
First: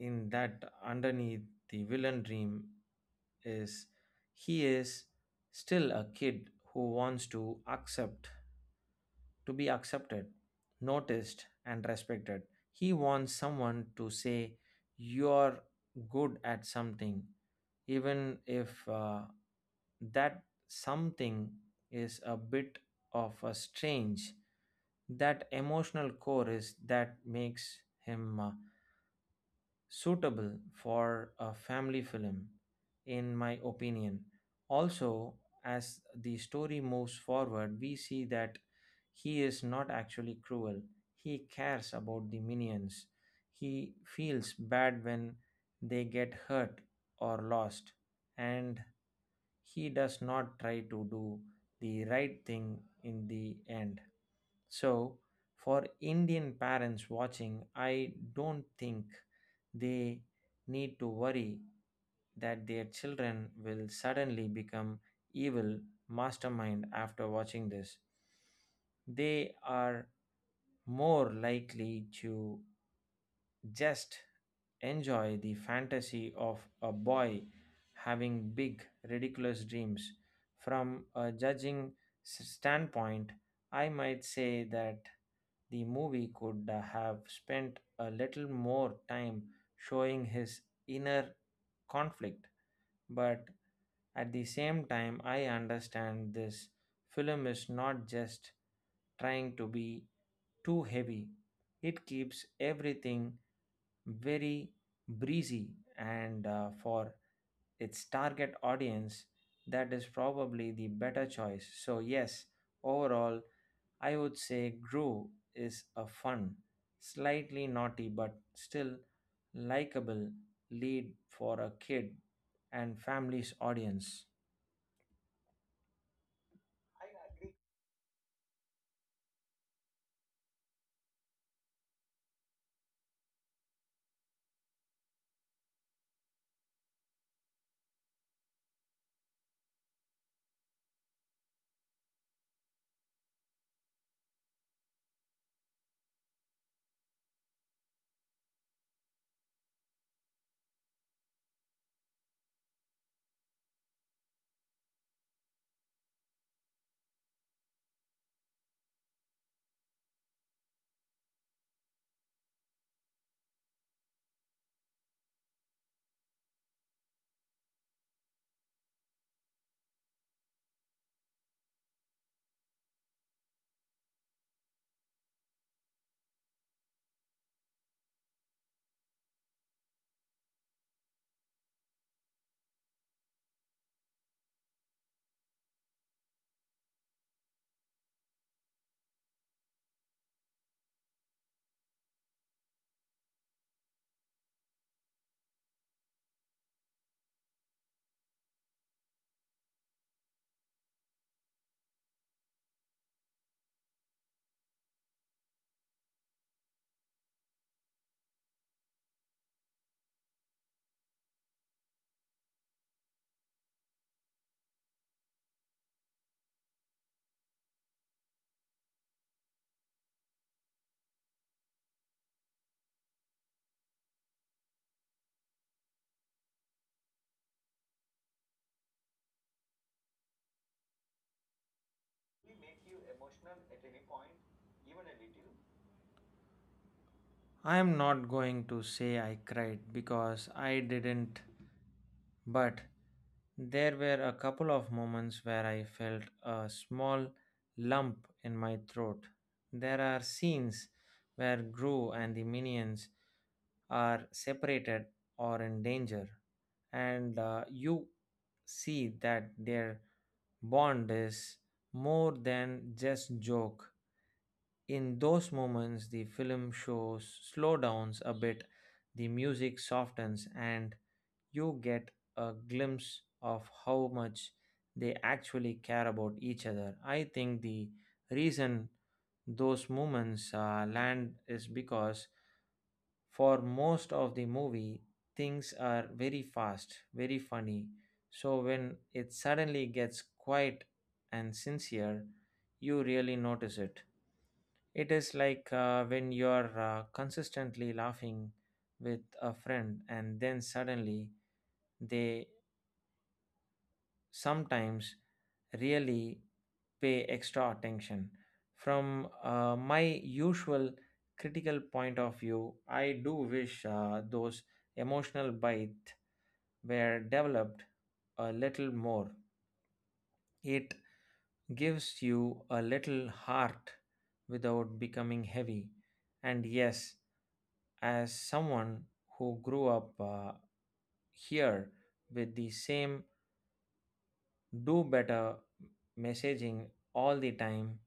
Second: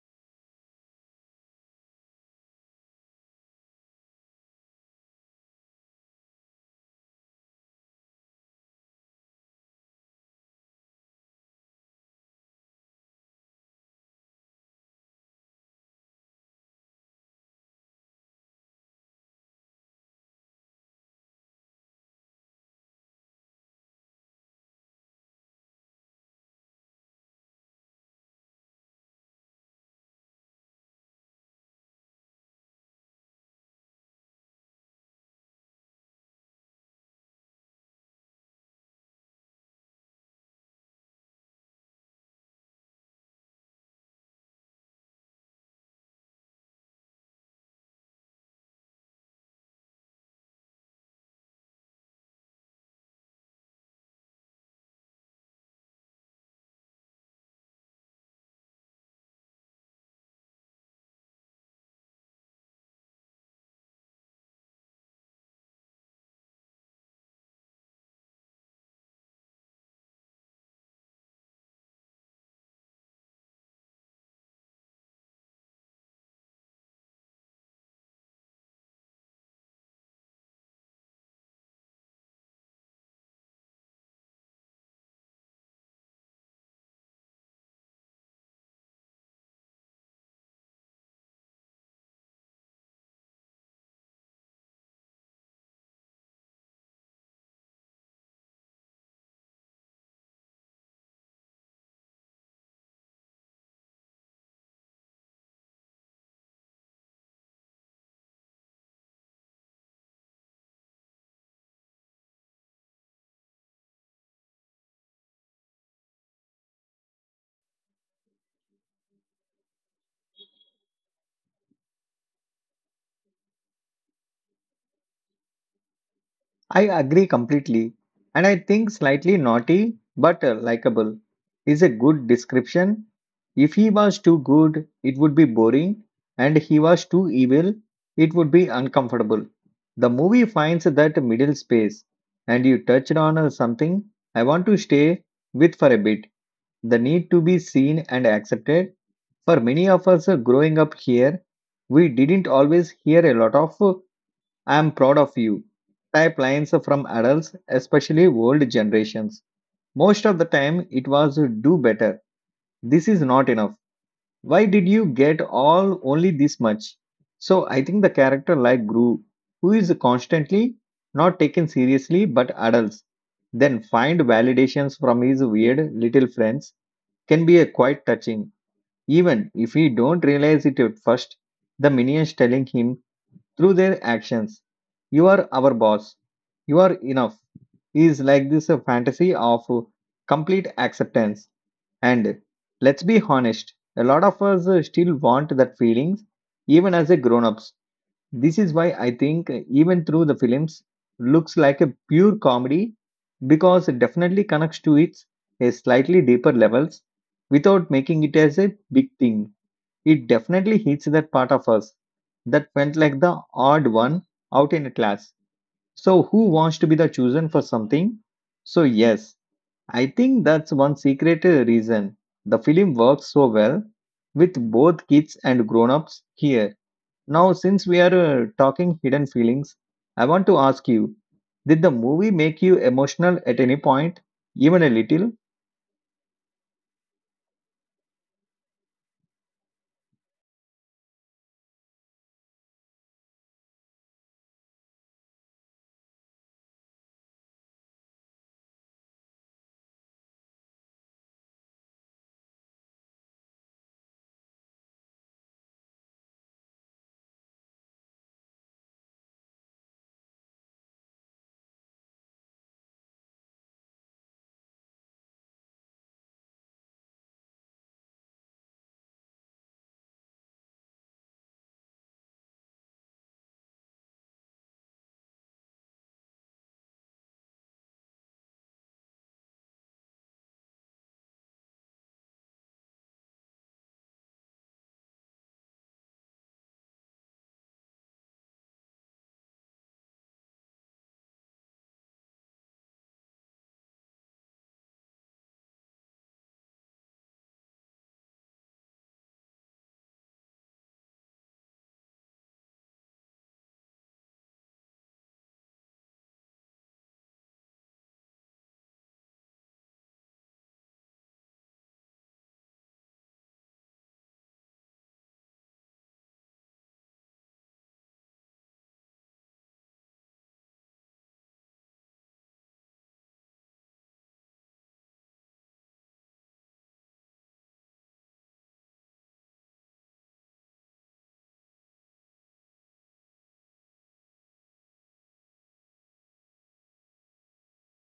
Speaker 2: in that underneath the villain dream is he is still a kid who wants to be accepted, noticed and respected. He wants someone to say you're good at something even if that something is a bit of a strange. That emotional core is that makes him suitable for a family film, in my opinion. Also, as the story moves forward, we see that he is not actually cruel. He cares about the minions. He feels bad when they get hurt or lost, and he does not try to do the right thing in the end. So, for Indian parents watching, I don't think they need to worry that their children will suddenly become evil mastermind after watching this. They are more likely to just enjoy the fantasy of a boy having big, ridiculous dreams. From a judging standpoint, I might say that the movie could have spent a little more time showing his inner conflict, but at the same time, I understand this film is not just trying to be too heavy, it keeps everything very breezy, and for its target audience that is probably the better choice. So, yes, overall I would say Gru is a fun, slightly naughty but still likable lead for a kid and family's audience.
Speaker 1: I agree completely. And I think slightly naughty but likable is a good description. If he was too good, it would be boring, and he was too evil, it would be uncomfortable. The movie finds that middle space, and you touched on something I want to stay with for a bit, the need to be seen and accepted. For many of us growing up here, we didn't always hear a lot of I'm proud of you. Type lines from adults, especially old generations. Most of the time, it was do better. This is not enough. Why did you get all only this much? So I think the character like Gru, who is constantly not taken seriously but adults, then find validations from his weird little friends can be a quite touching. Even if he don't realize it at first, the minions telling him through their actions. You are our boss. You are enough is like this fantasy of complete acceptance. And let's be honest, a lot of us still want that feelings even as a grown-ups. This is why I think even through the films looks like a pure comedy because it definitely connects to its a slightly deeper levels without making it as a big thing. It definitely hits that part of us that went like the odd one out in a class. So, who wants to be the chosen for something? So, yes, I think that's one secret reason the film works so well with both kids and grown ups here. Now, since we are talking hidden feelings, I want to ask you, did the movie make you emotional at any point, even a little?
Speaker 2: I am not going to say I cried because I didn't, but there were a couple of moments where I felt a small lump in my throat. There are scenes where Gru and the minions are separated or in danger and you see that their bond is more than just joke. In those moments the film shows slowdowns a bit, the music softens and you get a glimpse of how much they actually care about each other. I think the reason those moments land is because for most of the movie, things are very fast, very funny. So when it suddenly gets quiet and sincere, you really notice it. It is like when you're consistently laughing with a friend and then suddenly they sometimes really pay extra attention. From my usual critical point of view, I do wish those emotional bites were developed a little more. It gives you a little heart without becoming heavy. And yes, as someone who grew up here with the same do better messaging all the time,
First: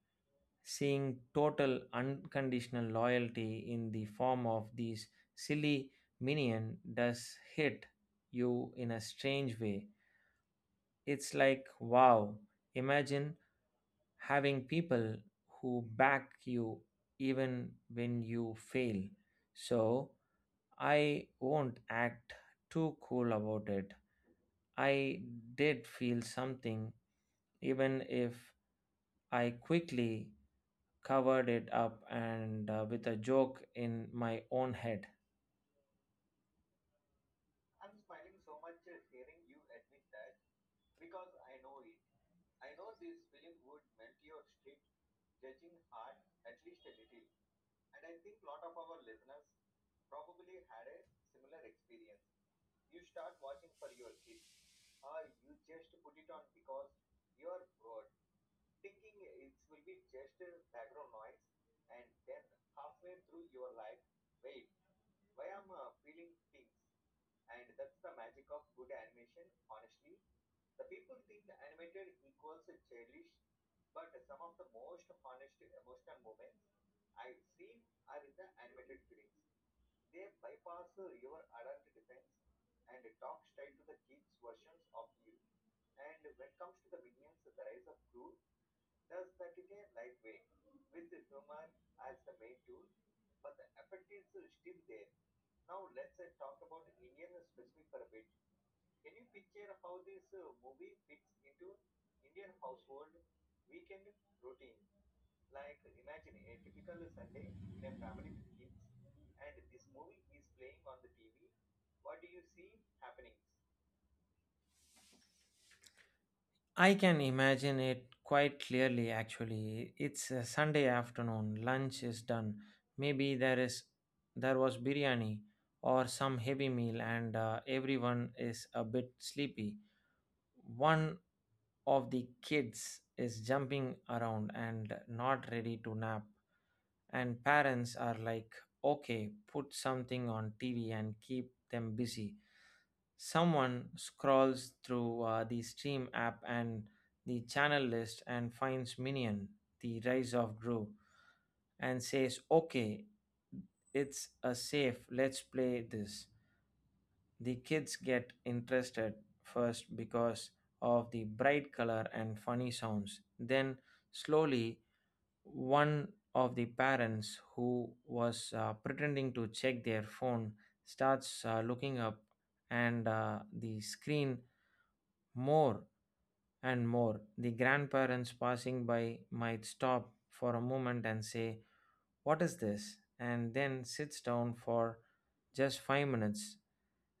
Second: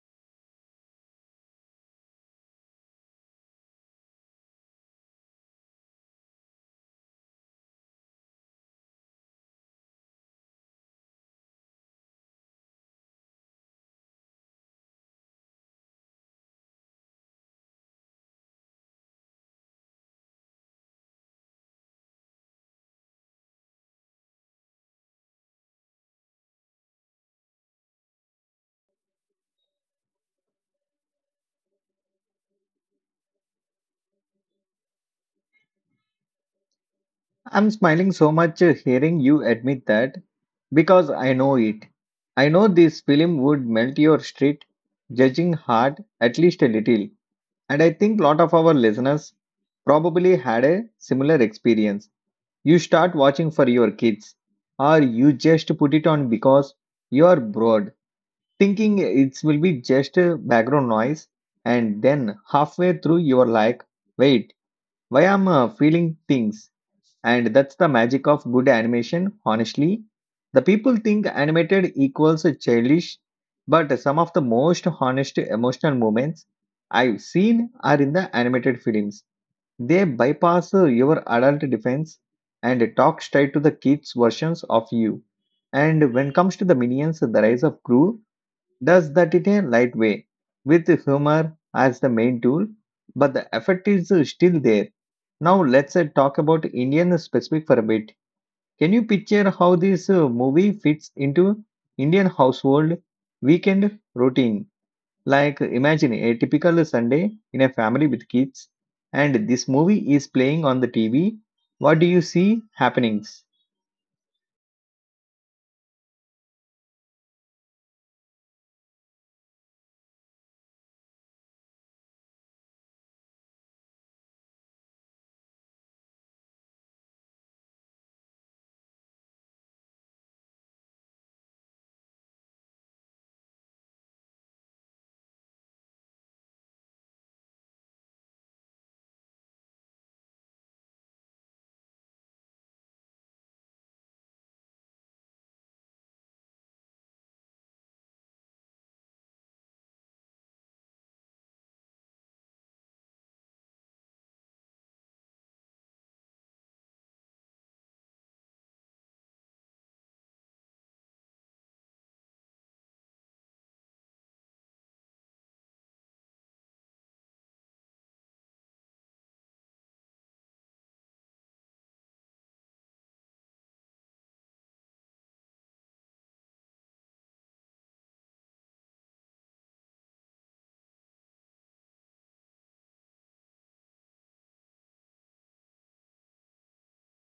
Speaker 2: seeing total unconditional loyalty in the form of these silly minion does hit you in a strange way. It's like, wow, imagine having people who back you even when you fail. So I won't act too cool about it. I did feel something, even if I quickly covered it up and with a joke in my own head.
Speaker 1: I'm smiling so much hearing you admit that because I know it. I know this film would melt your street judging heart at least a little, and I think lot of our listeners probably had a similar experience. You start watching for your kids, or you just put it on because you are bored, thinking it will be just a background noise, and then halfway through you are like, wait, why am I feeling things? And that's the magic of good animation, honestly. The people think animated equals childish, but some of the most honest emotional moments I've seen are in the animated films. They bypass your adult defense and talk straight to the kids' versions of you. And when it comes to the minions, the rise of Gru, does that in a light way, with humor as the main tool, but the effect is still there. Now let's talk about Indian specific for a bit. Can you picture how this movie fits into Indian household weekend routine? Like imagine a typical Sunday in a family with kids, and this movie is playing on the TV. What do you see happenings?
Speaker 2: I can imagine it quite clearly actually. It's a Sunday afternoon, lunch is done. Maybe there is there was biryani or some heavy meal and everyone is a bit sleepy. One of the kids is jumping around and not ready to nap and parents are like okay, put something on TV and keep them busy. Someone scrolls through the stream app and the channel list and finds Minion, The Rise of Gru, and says, Okay, it's a safe, let's play this. The kids get interested first because of the bright color and funny sounds. Then, slowly, one of the parents who was pretending to check their phone starts looking up, and the screen more and more, the grandparents passing by might stop for a moment and say, what is this? And then sits down for just 5 minutes.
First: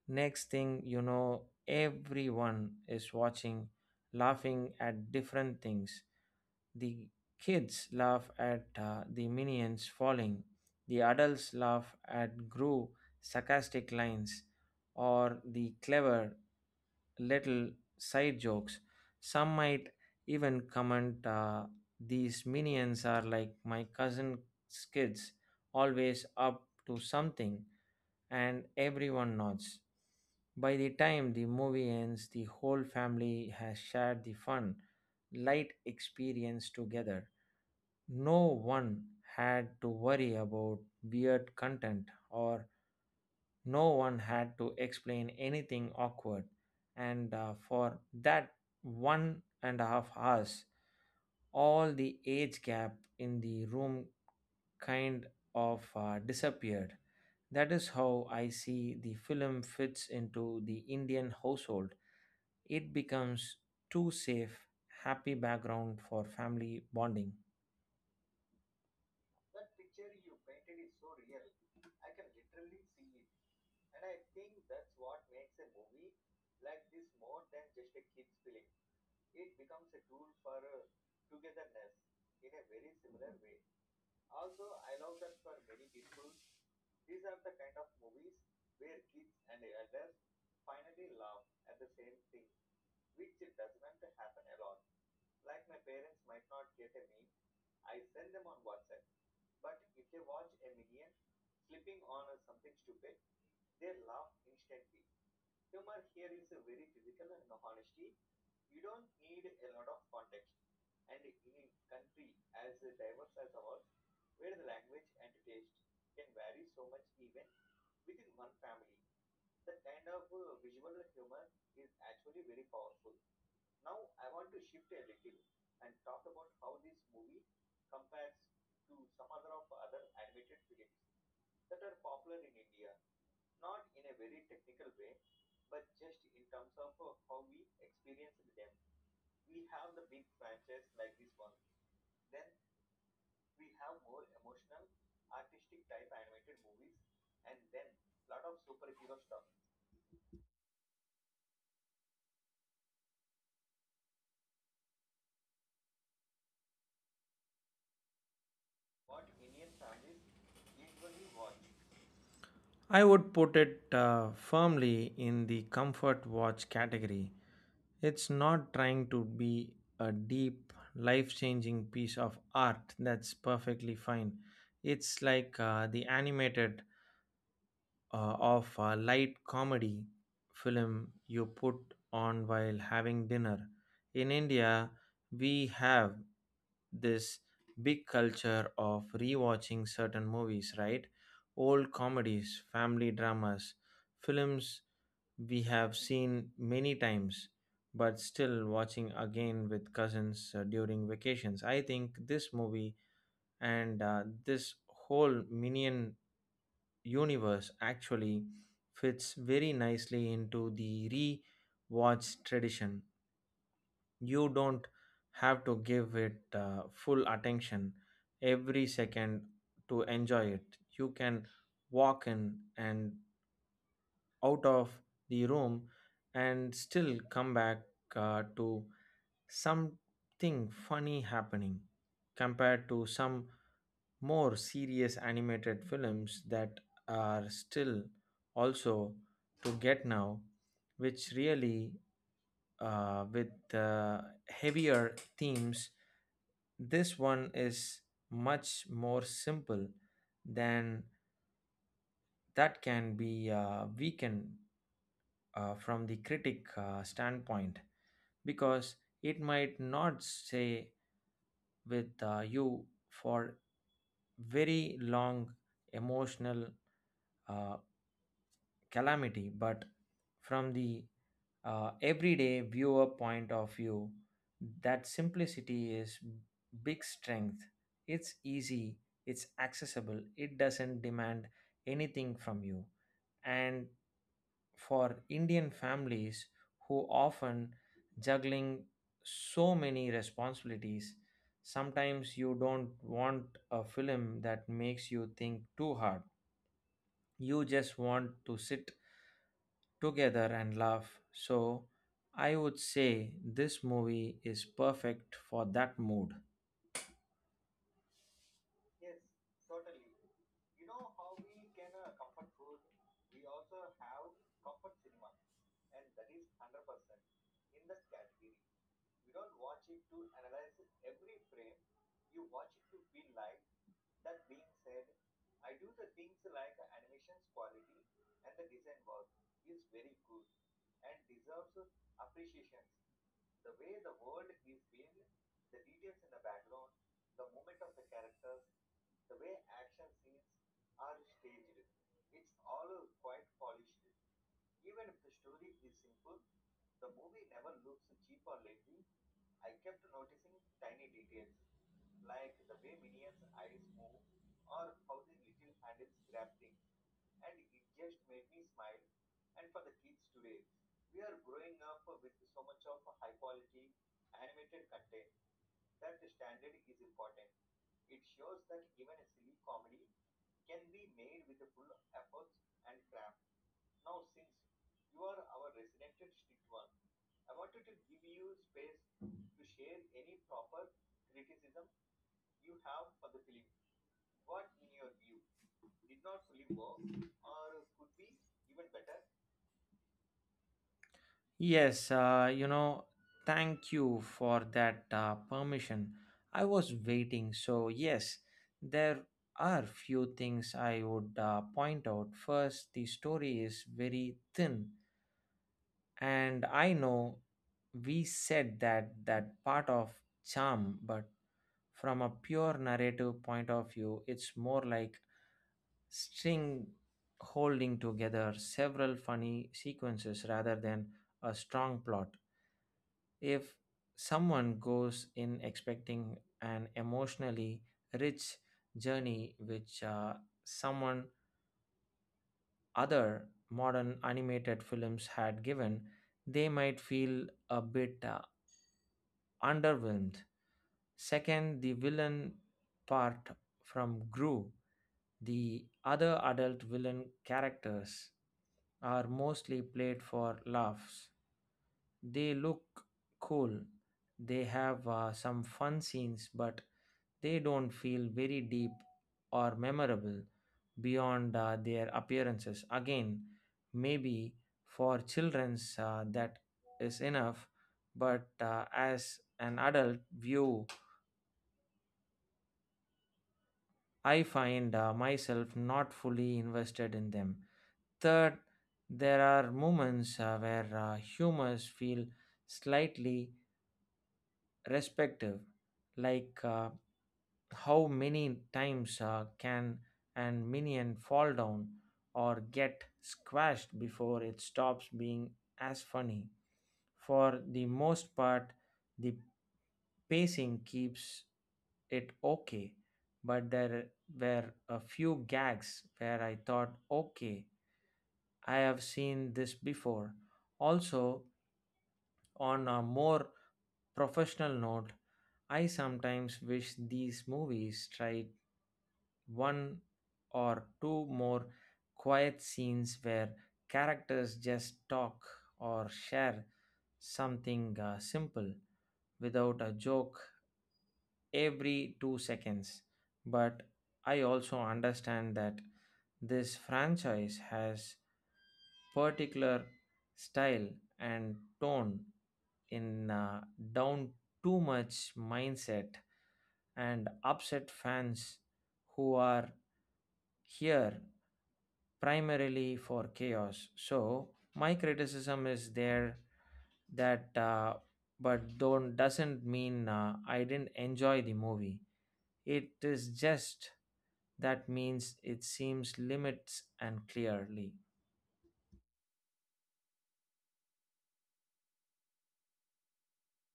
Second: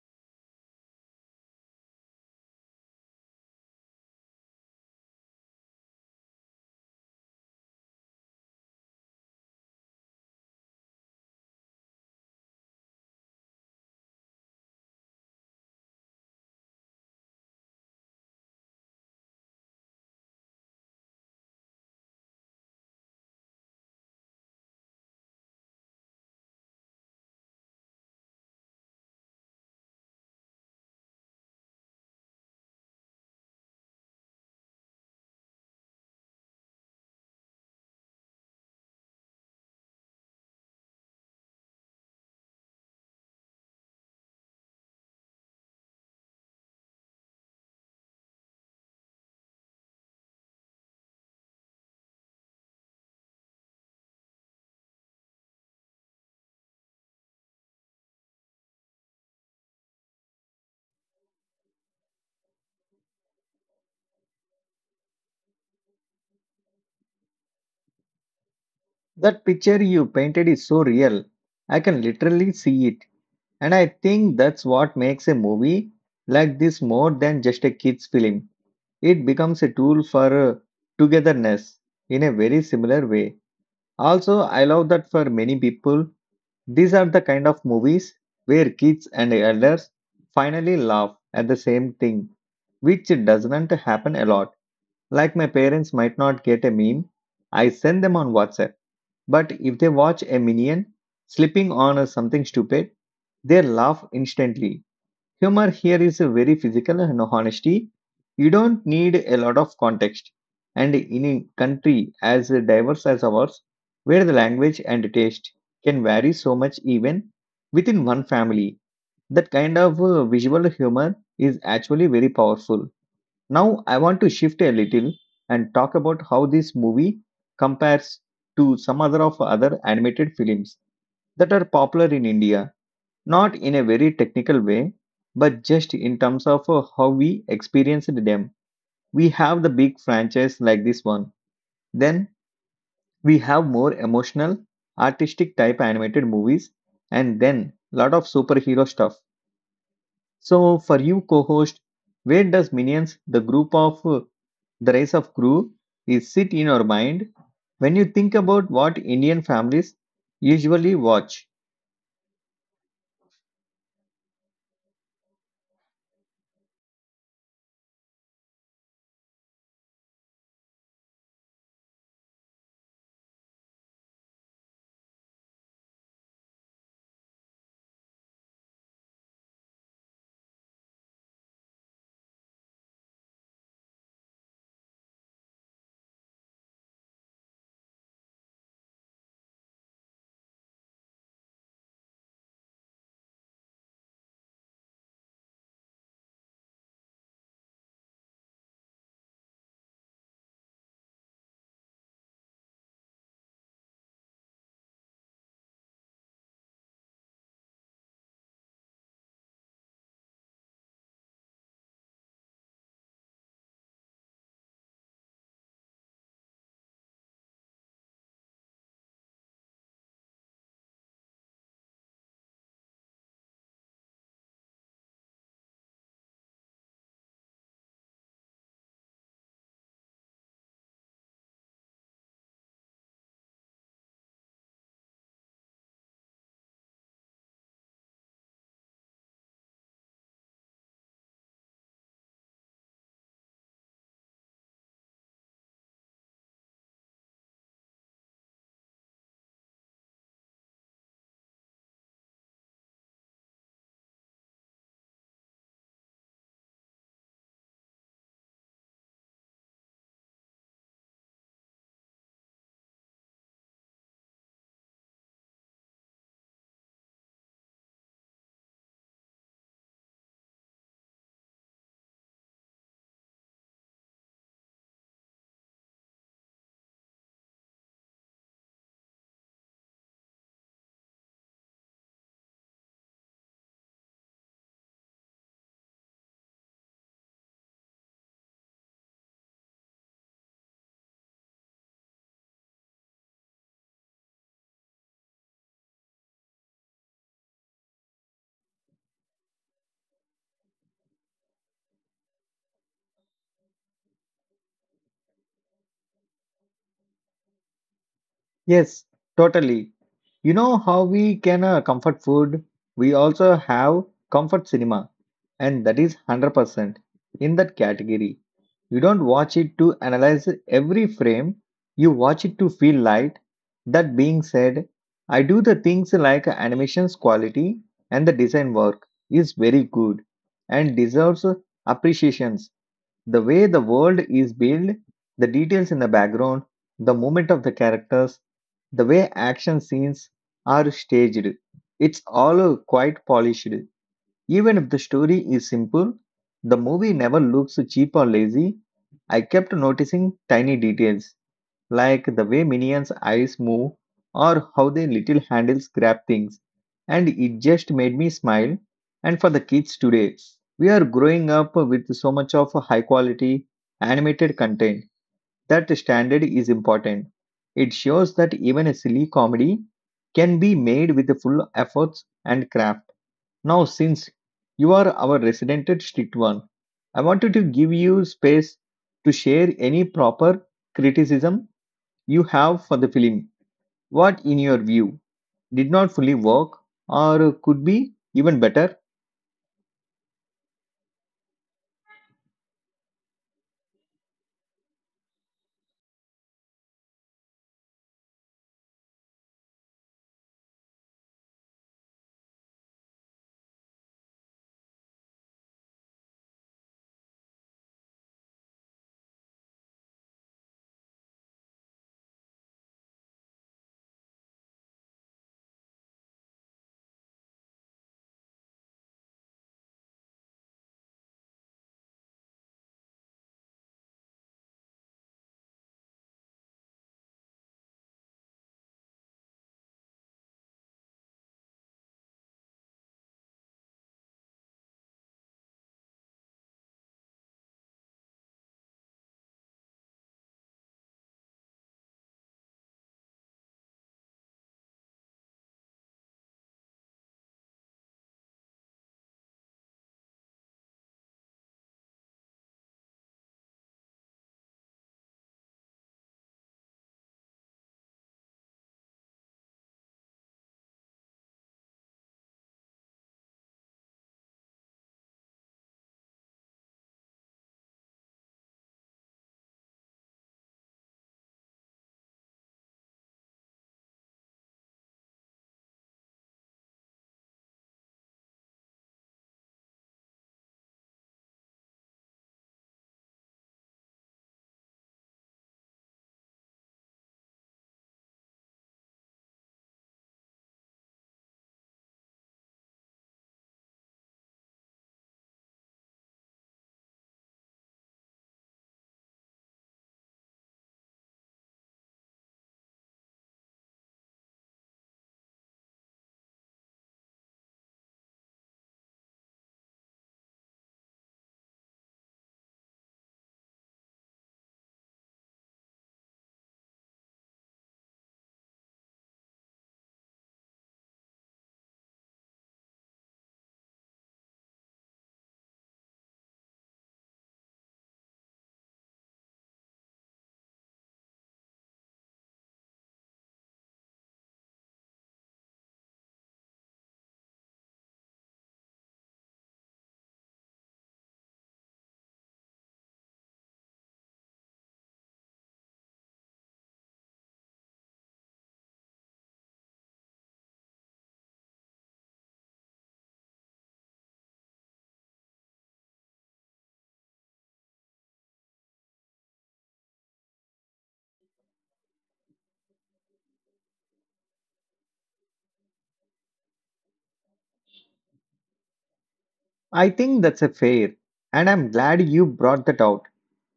Speaker 2: Next thing you know, everyone is watching, laughing at different things. The kids laugh at the minions falling, the adults laugh at Gru sarcastic lines or the clever little side jokes. Some might even comment, these minions are like my cousin kids, always up to something, and everyone nods. By the time the movie ends, the whole family has shared the fun, light experience together. No one had to worry about weird content, or no one had to explain anything awkward. And for that 1.5 hours, all the age gap in the room kind of disappeared. That is how I see the film fits into the Indian household. It becomes too safe, happy background for family bonding.
Speaker 1: That picture you painted is so real. I can literally see it. And I think that's what makes a movie like this more than just a kids film. It becomes a tool for togetherness in a very similar way. Also, I love that for many people, these are the kind of movies where kids and elders finally laugh at the same thing, which doesn't happen a lot. Like my parents might not get a meme, I send them on WhatsApp. But if they watch a minion slipping on something stupid, they laugh instantly. Humor here is a very physical and honesty. You don't need a lot of context. And in a country as diverse as ours, where the language and taste can vary so much even within one family, that kind of visual humor is actually very powerful. Now, I want to shift a little and talk about how this movie compares to some other of other animated films that are popular in India, not in a very technical way, but just in terms of how we experienced them. We have the big franchise like this one. Then we have more emotional, artistic type animated movies, and then lot of superhero stuff. So for you, co-host, where does Minions, the group of the race of crew, is sit in your mind when you think about what Indian families usually watch?
Speaker 2: I would put it firmly in the comfort watch category. It's not trying to be a deep, life changing piece of art, that's perfectly fine. It's like the animated of a light comedy film you put on while having dinner. In India, we have this big culture of rewatching certain movies, right? Old comedies, family dramas, films we have seen many times, but still watching again with cousins during vacations. I think this movie and this whole Minion universe actually fits very nicely into the re-watch tradition. You don't have to give it full attention every second to enjoy it. You can walk in and out of the room and still come back to something funny happening compared to some more serious animated films that are still also to get now, which really with heavier themes. This one is much more simple than that can be weakened from the critic standpoint because it might not stay with you for very long emotional uh, calamity, but from the everyday viewer point of view, that simplicity is big strength. It's easy, it's accessible, it doesn't demand anything from you. And for Indian families who often juggling so many responsibilities, sometimes you don't want a film that makes you think too hard. You just want to sit together and laugh. So I would say this movie is perfect for that mood.
Speaker 1: Yes, totally. You know how we can comfort food? We also have comfort cinema, and that is 100% in that category. You don't watch it to analyze every frame, you watch it to feel light. That being said, I do the things like animation's quality and the design work is very good and deserves appreciation. The way the world is built, the details in the background, the movement of the characters, the way action scenes are staged, it's all quite polished. Even if the story is simple, the movie never looks cheap or lazy. I kept noticing tiny details like the way Minion's eyes move or how their little handles grab things. And it just made me smile. And for the kids today, we are growing up with so much of high quality animated content that standard is important. It shows that even a silly comedy can be made with the full efforts and craft. Now, since you are our resident strict one, I wanted to give you space to share any proper criticism you have for the film. What, in your view, did not fully work or could be even better?
Speaker 2: Yes, you know, thank you for that permission. I was waiting. So, yes, there are few things I would point out. First, the story is very thin, and I know we said that part of charm, but from a pure narrative point of view, it's more like string holding together several funny sequences rather than a strong plot. If someone goes in expecting an emotionally rich journey, which someone other modern animated films had given, they might feel a bit underwhelmed. Second, the villain part from Gru, the other adult villain characters are mostly played for laughs. They look cool, they have some fun scenes, but they don't feel very deep or memorable beyond their appearances. Again, maybe for children's that is enough, but as an adult view, I find myself not fully invested in them. Third, there are moments where humors feel slightly respective, like how many times can an minion fall down or get squashed before it stops being as funny. For the most part, the pacing keeps it okay, but there were a few gags where I thought, okay, I have seen this before. Also, on a more professional note, I sometimes wish these movies tried one or two more quiet scenes where characters just talk or share something simple without a joke every 2 seconds. But I also understand that this franchise has particular style and tone in down too much mindset and upset fans who are here primarily for chaos. So my criticism is there that but don't doesn't mean I didn't enjoy the movie. It is just that means it seems limits and clearly.
Speaker 1: I think that's a fair, and I'm glad you brought that out.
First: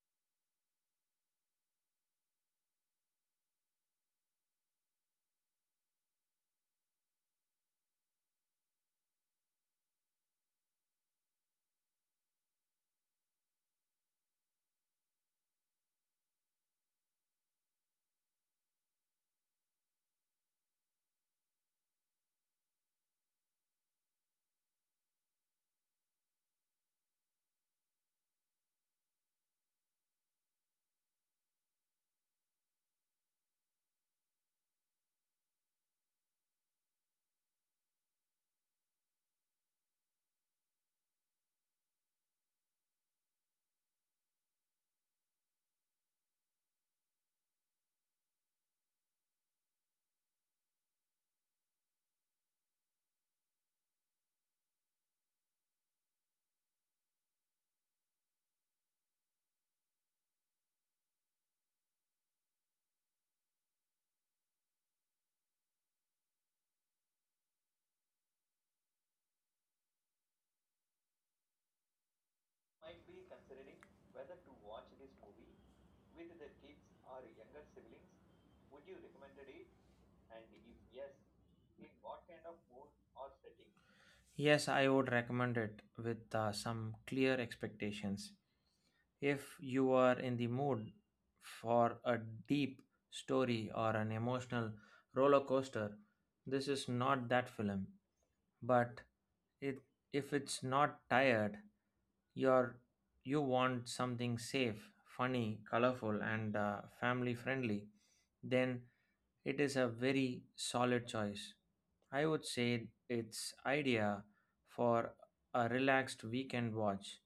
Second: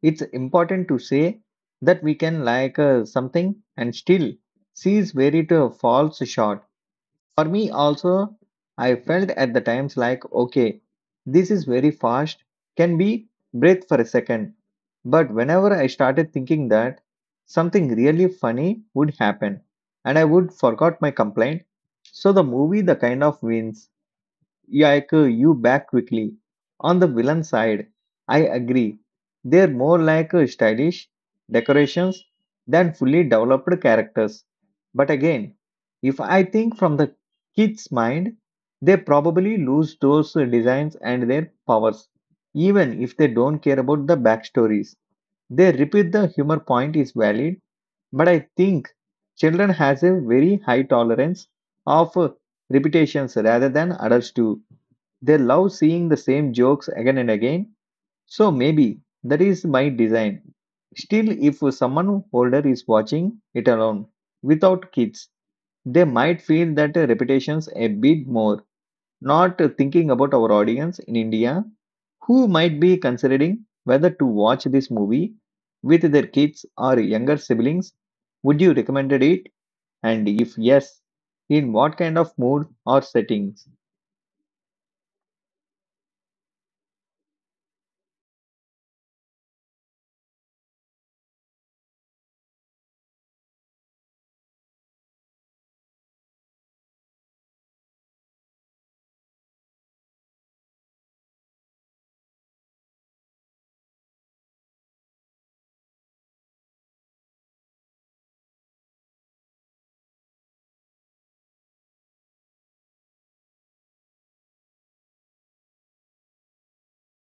Speaker 1: It's important to say that we can like something and still sees where it falls short. For me, also, I felt at the times like, okay, this is very fast, can be breathe for a second. But whenever I started thinking that something really funny would happen and I would forgot my complaint, so the movie the kind of wins. Yaiko you back quickly. On the villain side, I agree. They're more like stylish decorations than fully developed characters. But again, if I think from the kid's mind, they probably lose those designs and their powers. Even if they don't care about the backstories, they repeat the humor point is valid, but I think children has a very high tolerance of repetitions rather than adults do. They love seeing the same jokes again and again. So maybe that is my design. Still, if someone older is watching it alone without kids, they might feel that repetitions a bit more. Not thinking about our audience in India who might be considering whether to watch this movie with their kids or younger siblings, would you recommend it? And if yes, in what kind of mood or settings?
Speaker 2: Yes, I would recommend it with some clear expectations. If you are in the mood for a deep story or an emotional roller coaster, this is not that film. But it, if it's not tired, you're, you want something safe, funny, colorful, and family friendly, then it is a very solid choice. I would say it's idea for a relaxed weekend watch,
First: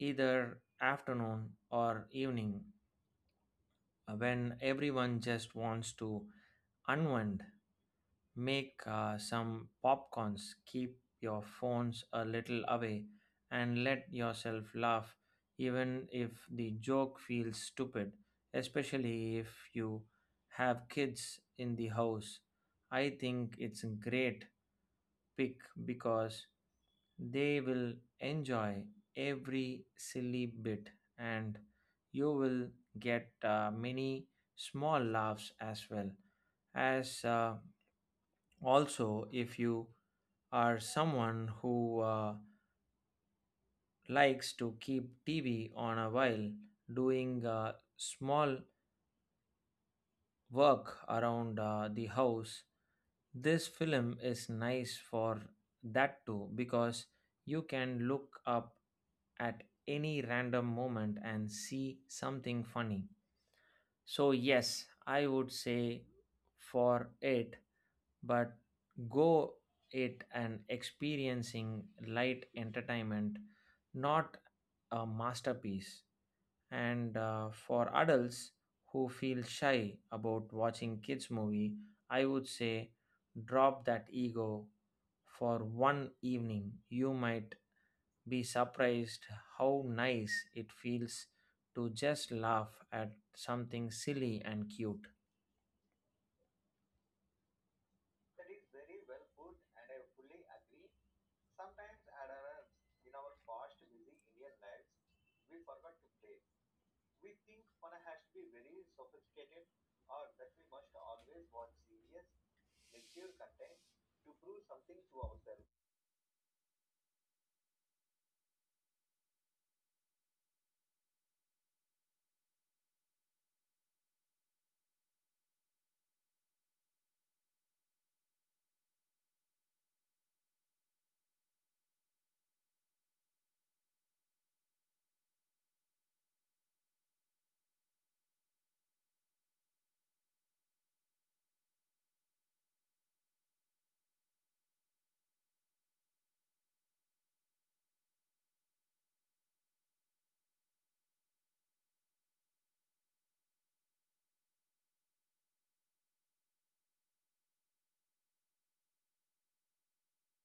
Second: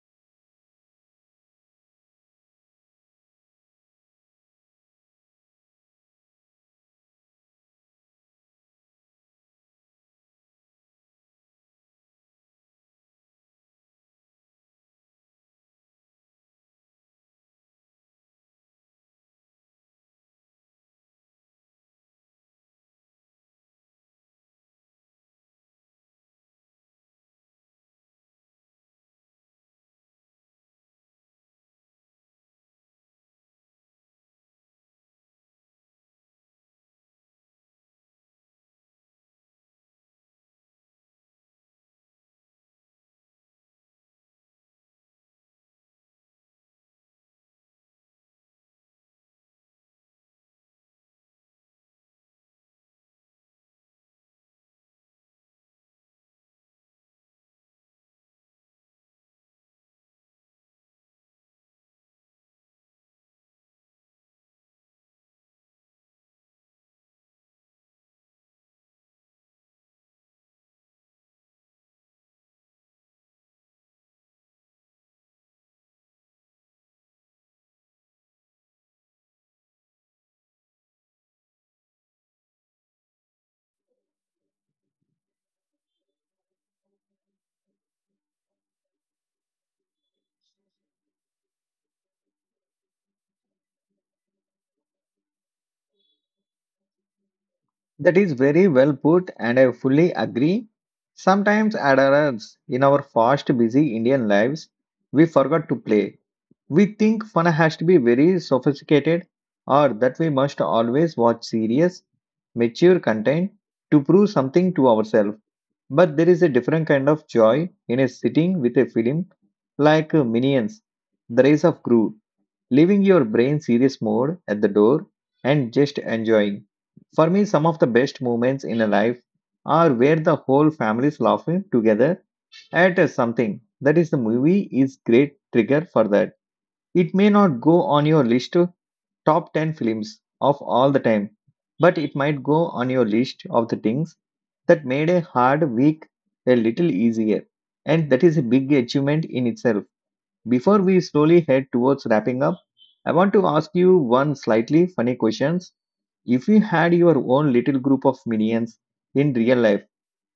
Speaker 2: either afternoon or evening when everyone just wants to unwind, make some popcorns, keep your phones a little away and let yourself laugh even if the joke feels stupid, especially if you have kids in the house. I think it's a great pick because they will enjoy every silly bit and you will get many small laughs as well. As Also if you are someone who likes to keep tv on a while doing small work around the house, this film is nice for that too because you can look up at any random moment and see something funny. So, yes, I would say for it, but go it and experiencing light entertainment, not a masterpiece. And for adults who feel shy about watching kids' movie, I would say drop that ego for one evening. You might be surprised how nice it feels to just laugh at something silly and cute.
Speaker 1: That is very well put, and I fully agree. Sometimes, adults in our fast, busy Indian lives, we forgot to play. We think fun has to be very sophisticated or that we must always watch serious, mature content to prove something to ourselves. But there is a different kind of joy in a sitting with a film like Minions, The Rise of Gru, leaving your brain serious mode at the door and just enjoying. For me, some of the best moments in a life are where the whole family is laughing together at something. That is, the movie is great trigger for that. It may not go on your list of top 10 films of all the time, but it might go on your list of the things that made a hard week a little easier. And that is a big achievement in itself. Before we slowly head towards wrapping up, I want to ask you one slightly funny question. If you had your own little group of minions in real life,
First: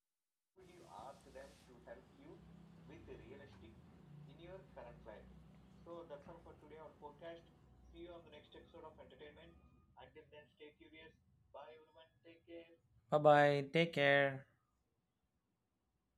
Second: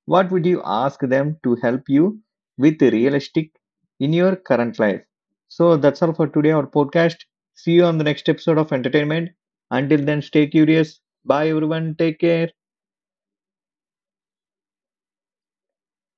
Speaker 1: what would you ask them to help you with realistic in your current life? So that's all for today, our podcast. See you on the next episode of Entertainment. Until then, stay curious. Bye, everyone. Take care.
Speaker 2: Bye bye. Take care.